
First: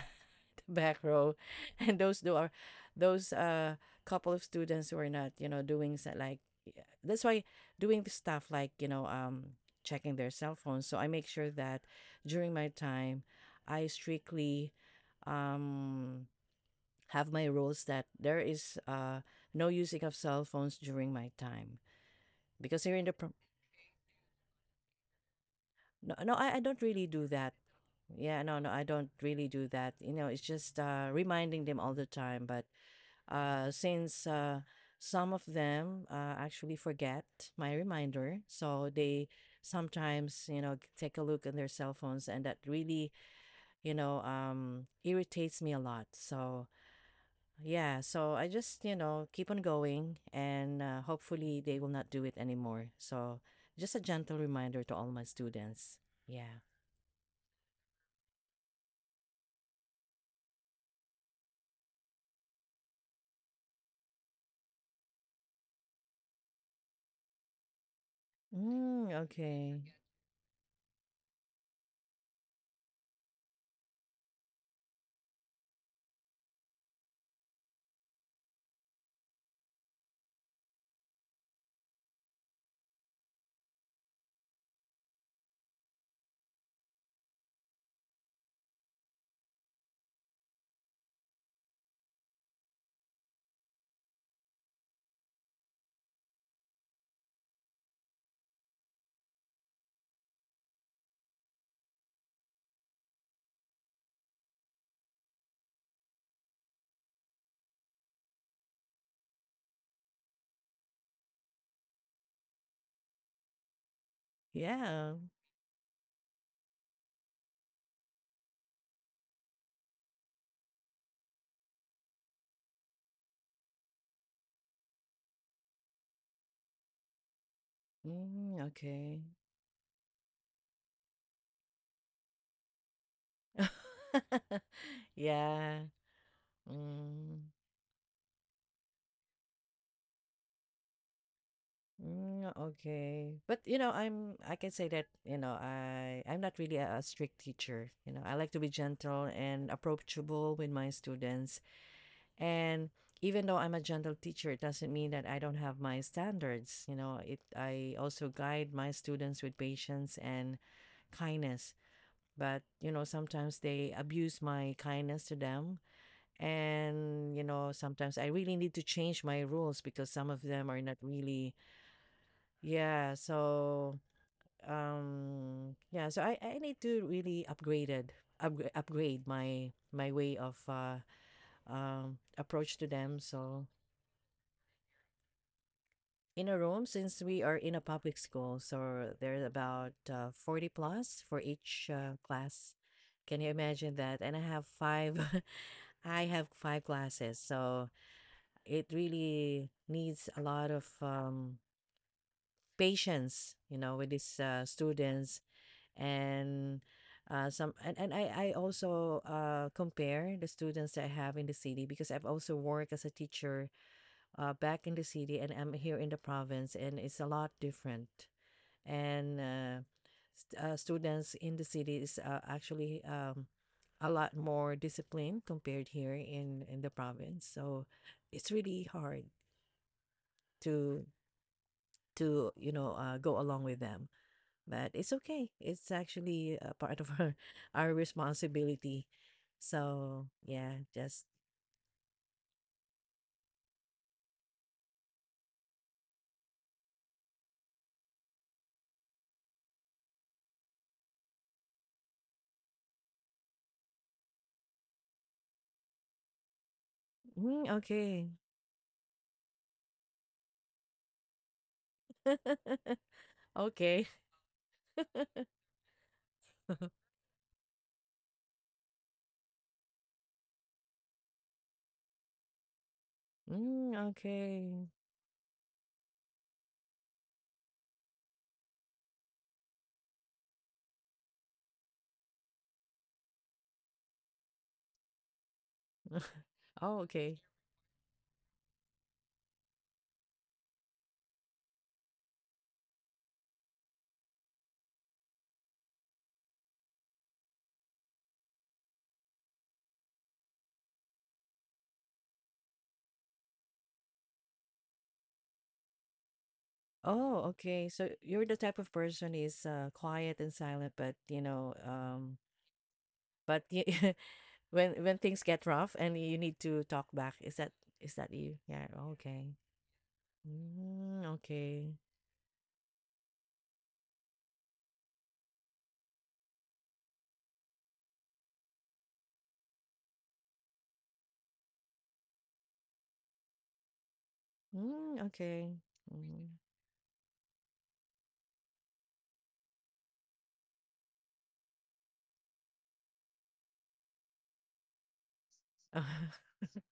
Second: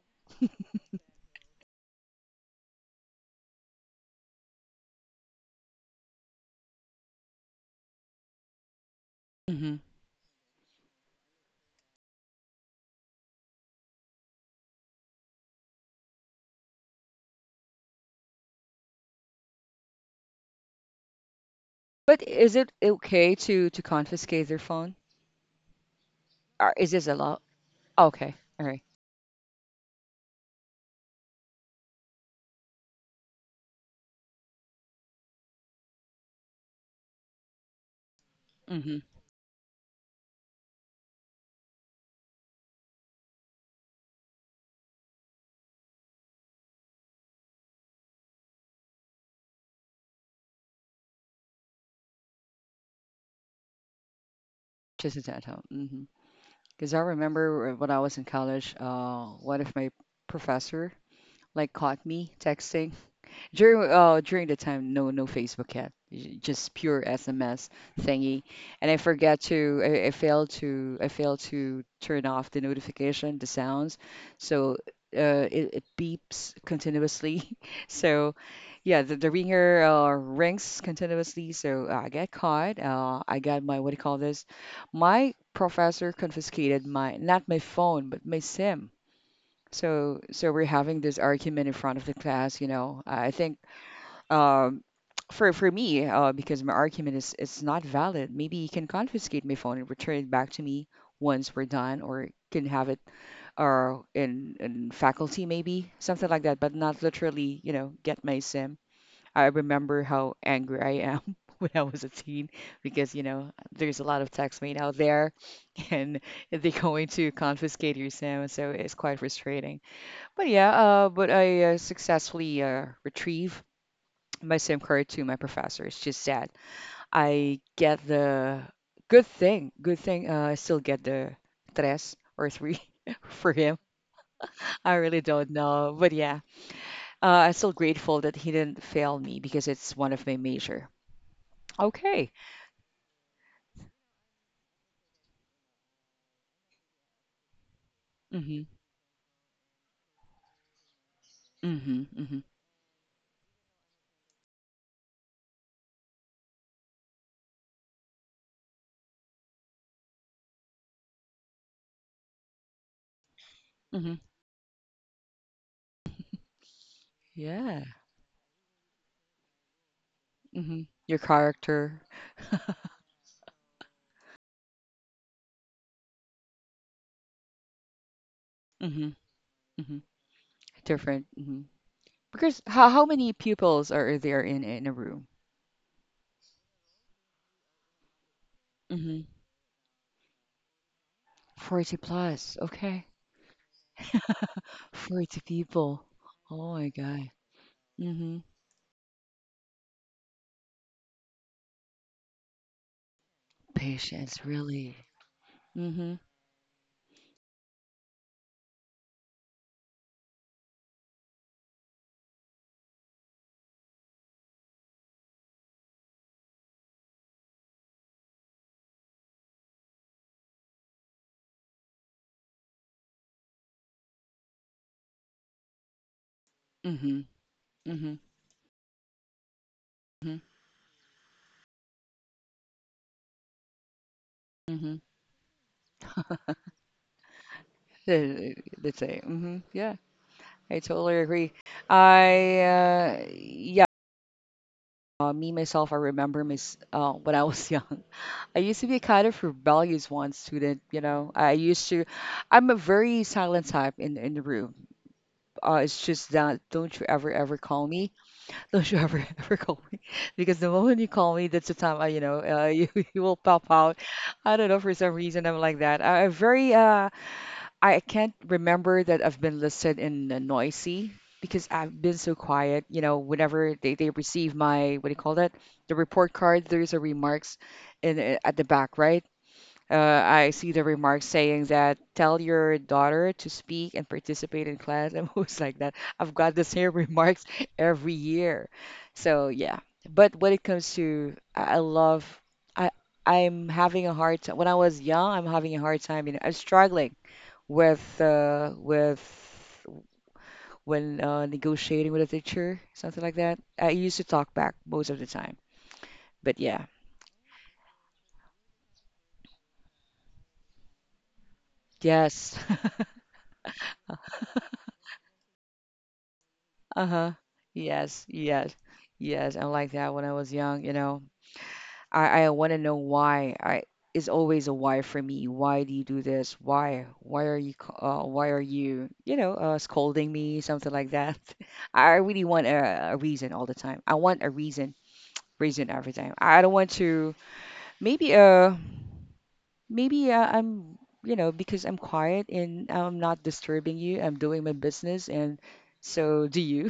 Speaker 2: back row, and those do are those couple of students who are not, you know, doing sa- like yeah, that's why doing the stuff, like, you know,
Speaker 1: Hmm.
Speaker 2: checking their cell phones. So I make sure that during my time I strictly um have my rules that there is no using of cell phones during my time,
Speaker 1: But is it
Speaker 2: because here in the
Speaker 1: okay
Speaker 2: pro-
Speaker 1: to confiscate their phone?
Speaker 2: no, no, I
Speaker 1: Or
Speaker 2: don't
Speaker 1: is
Speaker 2: really
Speaker 1: this a
Speaker 2: do
Speaker 1: law?
Speaker 2: that.
Speaker 1: Okay,
Speaker 2: Yeah, no,
Speaker 1: all
Speaker 2: no, I
Speaker 1: right.
Speaker 2: don't really do that. You know, it's just reminding them all the time. But since some of them actually forget my reminder. So
Speaker 1: Mm-hmm.
Speaker 2: they sometimes, you know, take a look at their cell phones, and that really, you know, irritates me a lot. So, yeah, so I just, you know, keep on going, and hopefully they will not do it anymore. So, just a gentle reminder to all my
Speaker 1: Just at home.
Speaker 2: students.
Speaker 1: Mm-hmm.
Speaker 2: Yeah.
Speaker 1: Because I remember when I was in college, one of my professor like caught me texting during during the time, no Facebook yet, just pure SMS thingy. And I
Speaker 2: Mm,
Speaker 1: forget
Speaker 2: okay.
Speaker 1: to I failed to turn off the notification, the sounds, so it, it beeps continuously. So yeah, the ringer rings continuously. So I got caught. I got my what do you call this? My professor confiscated my not my phone but my SIM. So we're having this argument in front of the class. You know, I think um, for me, because my argument is it's not valid. Maybe he can confiscate my phone and return it back to me once we're done, or can have it or in faculty maybe something like that, but not literally, you know, get my SIM. I remember how angry I am when I was a teen because you know there's a lot of text made out
Speaker 2: Yeah.
Speaker 1: there, and they're going to confiscate your SIM, so it's quite frustrating. But yeah, but I successfully retrieve my same card to my professor. It's just sad. I get
Speaker 2: Mm,
Speaker 1: the
Speaker 2: okay.
Speaker 1: Good thing. Good thing I still get the tres or three for him. I really don't
Speaker 2: Yeah.
Speaker 1: know. But yeah,
Speaker 2: Mm,
Speaker 1: I'm still grateful that he didn't fail me because it's one of my major. Okay.
Speaker 2: mm, okay. But you know, I can say that, you know, I I'm not really a strict teacher. You know, I like to
Speaker 1: Hmm.
Speaker 2: be gentle and approachable with my students.
Speaker 1: Hmm. Hmm.
Speaker 2: And even though I'm a gentle teacher, it doesn't mean that I don't have my standards. You know, it I also guide my students with patience and kindness. But, you know, sometimes they
Speaker 1: Hmm.
Speaker 2: abuse my kindness to them. And, you know,
Speaker 1: Yeah.
Speaker 2: sometimes I really need to change my rules, because some of them are
Speaker 1: Hmm.
Speaker 2: not
Speaker 1: Your
Speaker 2: really.
Speaker 1: character.
Speaker 2: Yeah, so yeah, so I need to really
Speaker 1: Hmm.
Speaker 2: upgrade
Speaker 1: Hmm.
Speaker 2: my way of
Speaker 1: Different. Hmm. Because
Speaker 2: approach to
Speaker 1: how
Speaker 2: them.
Speaker 1: many
Speaker 2: So
Speaker 1: pupils are there in a room?
Speaker 2: in a room, since we are in a public school, so
Speaker 1: Hmm.
Speaker 2: there's about 40 plus for each
Speaker 1: 40 plus.
Speaker 2: class.
Speaker 1: Okay.
Speaker 2: Can you imagine that? And I have five
Speaker 1: 40 people.
Speaker 2: I have
Speaker 1: Oh
Speaker 2: five
Speaker 1: my God.
Speaker 2: classes, so
Speaker 1: Mm-hmm.
Speaker 2: it really needs a lot of, patience, you know, with these
Speaker 1: Patience, really.
Speaker 2: students.
Speaker 1: Mm-hmm.
Speaker 2: And and I also compare the students that I have in the city, because I've also worked as a teacher back in the city, and I'm here in the province, and it's a lot different. And students in the city is actually a lot more disciplined compared here in the
Speaker 1: Mm-hmm.
Speaker 2: province. So
Speaker 1: Mm-hmm.
Speaker 2: it's really hard
Speaker 1: Mm-hmm.
Speaker 2: to you know go along with them, but
Speaker 1: Mm-hmm.
Speaker 2: it's okay. It's actually a part of our our
Speaker 1: Let's
Speaker 2: responsibility.
Speaker 1: say. Mm-hmm. Yeah,
Speaker 2: So
Speaker 1: I
Speaker 2: yeah,
Speaker 1: totally
Speaker 2: just
Speaker 1: agree. Yeah, I remember mis when I was young. I used to be kind of rebellious one student, you know. I used to, I'm a very silent type in the room. It's just that don't you ever ever
Speaker 2: "Mm,
Speaker 1: call me.
Speaker 2: okay.
Speaker 1: Don't you ever ever call me because the moment you call me, that's the time I, you know, you, you will pop out.
Speaker 2: Okay.
Speaker 1: I don't know for some reason I'm like that. I very I can't remember that I've been listed in noisy because I've been so quiet. You know, whenever
Speaker 2: Mm,
Speaker 1: they receive
Speaker 2: okay.
Speaker 1: my what do you call that, the report card, there's a remarks in at the back, right? Uh, I see the remarks saying that tell your daughter to speak and participate in class. I'm always like that. I've got the same
Speaker 2: Oh, okay.
Speaker 1: remarks every year. So yeah. But when it comes to, I love, I I'm having a hard time. When I was young, I'm having a hard time. You know, I'm struggling with when negotiating with a teacher, something like that. I used to talk back most of the time. But yeah,
Speaker 2: Oh, okay. So you're the type of person is, quiet and silent, but you know,
Speaker 1: yes.
Speaker 2: but when things get rough and you need to talk
Speaker 1: Uh-huh.
Speaker 2: back, is
Speaker 1: Yes,
Speaker 2: that you?
Speaker 1: yes,
Speaker 2: Yeah. Okay.
Speaker 1: yes. I like that when I was young, you know.
Speaker 2: Mm, okay.
Speaker 1: I want to know why. I It's always a why for me. Why do you do this? Why? Why are you, scolding me, something like that. I really want a reason all the time. I want a reason,
Speaker 2: Mm, okay.
Speaker 1: reason every time.
Speaker 2: Mm.
Speaker 1: I don't want to maybe maybe I'm, you know, because I'm quiet and I'm not disturbing you. I'm doing my business and so do you.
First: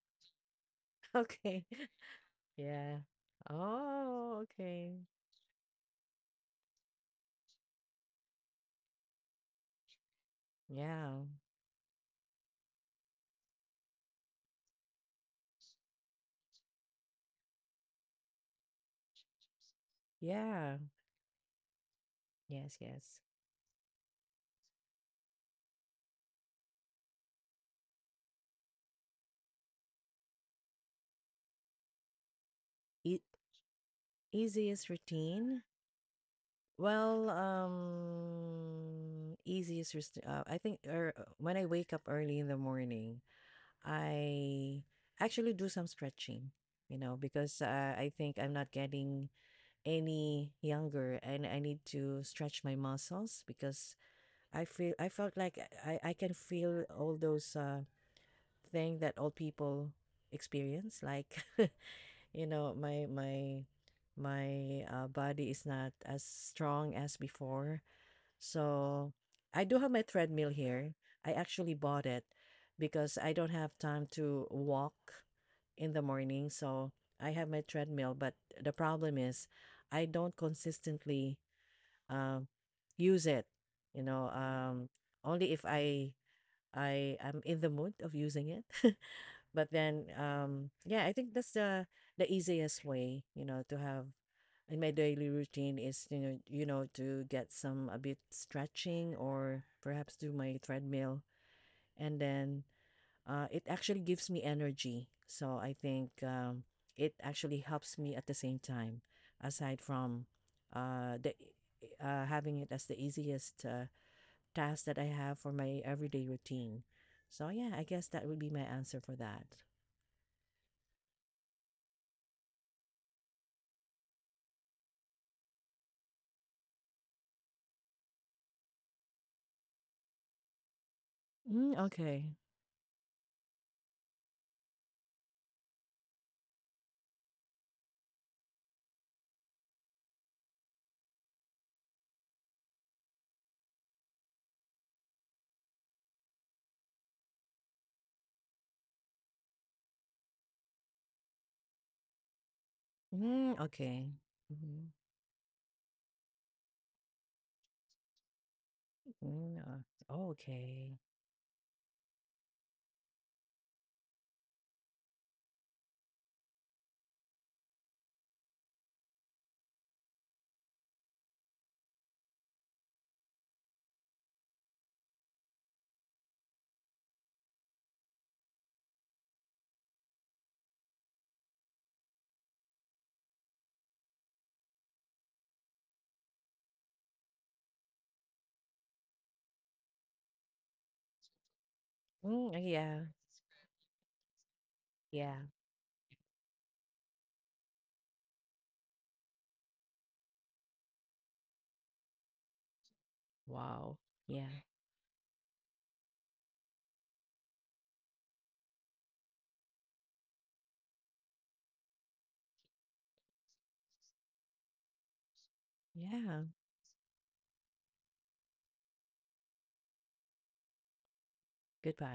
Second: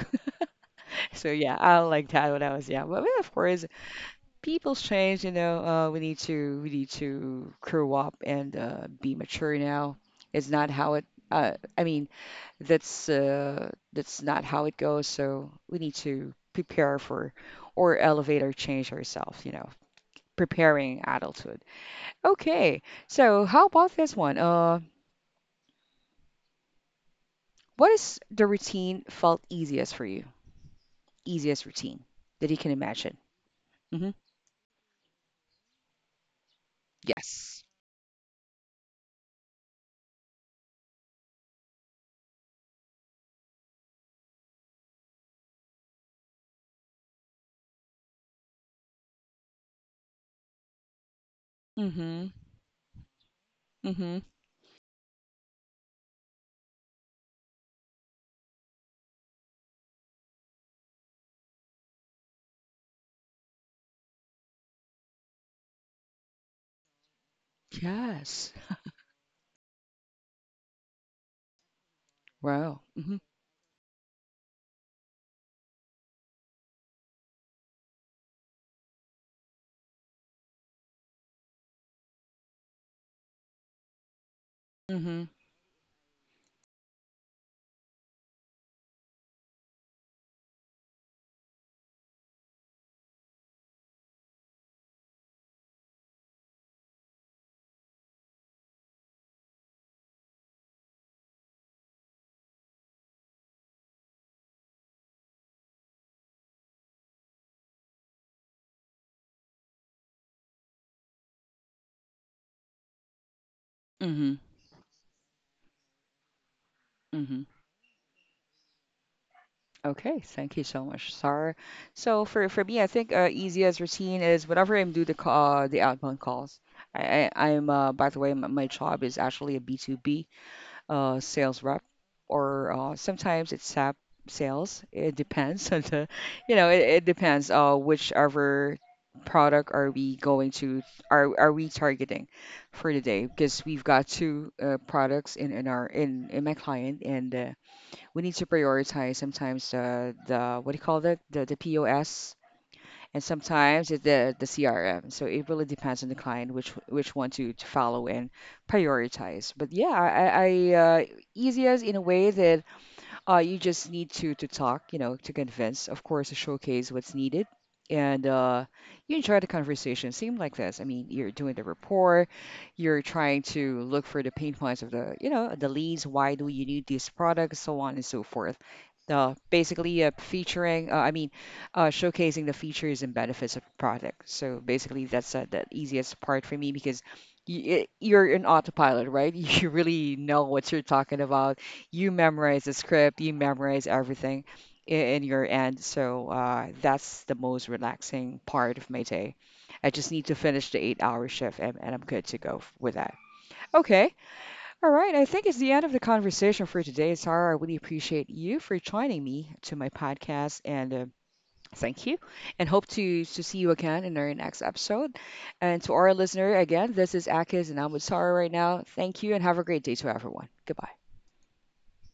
Speaker 1: So yeah,
Speaker 2: Okay.
Speaker 1: I like that when I was young.
Speaker 2: Yeah.
Speaker 1: But of course,
Speaker 2: Oh,
Speaker 1: people's
Speaker 2: okay.
Speaker 1: change. You know, we need to grow up and be mature now. It's not how it.
Speaker 2: Yeah.
Speaker 1: Uh, I mean, that's not how it goes. So we need to prepare for or elevate or change ourselves. You know,
Speaker 2: Yeah.
Speaker 1: preparing adulthood.
Speaker 2: Yes,
Speaker 1: Okay,
Speaker 2: yes.
Speaker 1: so how about this one? What is the routine felt easiest for you? Easiest routine that you can imagine.
Speaker 2: E-
Speaker 1: Hmm.
Speaker 2: easiest routine? Well,
Speaker 1: Yes.
Speaker 2: easiest, I think, or when I wake up early in the morning, I actually do some stretching, you know, because I think I'm not getting any younger, and I need to
Speaker 1: Hmm.
Speaker 2: stretch my muscles, because
Speaker 1: Mm-hmm.
Speaker 2: I felt like I can feel all those, thing that old people experience, like you know my body is not as strong as before.
Speaker 1: Yes.
Speaker 2: So I do have my treadmill here. I actually bought it
Speaker 1: Wow. Mm-hmm.
Speaker 2: because I don't have time to walk in the morning, so I have my treadmill. But the problem is I don't consistently, um, use it, you know,
Speaker 1: Mm-hmm.
Speaker 2: only if I am in the mood of using it. But then, yeah, I think that's the easiest way, you know, to have in my daily routine is, you know, to get some a bit stretching, or perhaps do my treadmill, and then it actually gives me energy. So I think, it actually helps me at the same time, aside from the having it as the easiest
Speaker 1: Mm-hmm.
Speaker 2: task that I have for my everyday routine.
Speaker 1: Mm-hmm.
Speaker 2: So yeah, I guess that would be my answer for that.
Speaker 1: Okay, thank you so much, Sarah. So for me, I think easiest routine is whenever I'm do the ca- the outbound calls. I I'm by the way, my job is actually a B2B, sales
Speaker 2: Mm,
Speaker 1: rep
Speaker 2: okay.
Speaker 1: or sometimes it's SAP sales. It depends on the, you know, it depends whichever product are we going to are we targeting for the day because we've got two products in our in my client and we need to prioritize sometimes the what do you call that the POS and
Speaker 2: Mm,
Speaker 1: sometimes it's
Speaker 2: okay.
Speaker 1: the
Speaker 2: Mhm.
Speaker 1: CRM. So it really depends on the client which one to follow and prioritize.
Speaker 2: Mm,
Speaker 1: But yeah,
Speaker 2: oh,
Speaker 1: I
Speaker 2: okay.
Speaker 1: easiest in a way that you just need to talk, you know, to convince. Of course, to showcase what's needed, and you enjoy the conversation. Seem like this. I mean, you're doing the rapport. You're trying to look for the pain points of the, you know, the leads. Why do you need these products? So on and so forth. Basically, featuring. I mean, showcasing the features and benefits of the product. So basically, that's the easiest part for me. Because you're in autopilot, right? You really know what you're talking about, you
Speaker 2: Mm,
Speaker 1: memorize the
Speaker 2: yeah.
Speaker 1: script, you memorize everything in
Speaker 2: Yeah.
Speaker 1: your end. So that's the most relaxing part of my day. I just need to finish the 8 hour shift and, I'm good to go with that.
Speaker 2: Wow.
Speaker 1: Okay.
Speaker 2: Yeah.
Speaker 1: All right. I think it's the end of the conversation for today, Sarah. I really appreciate you for joining me to my podcast and thank you. And hope to see you again in our next episode. And to our
Speaker 2: Yeah.
Speaker 1: listener, again, this is Akis and I'm with Sarah right now. Thank you and have a great day to everyone. Goodbye.
Speaker 2: Goodbye.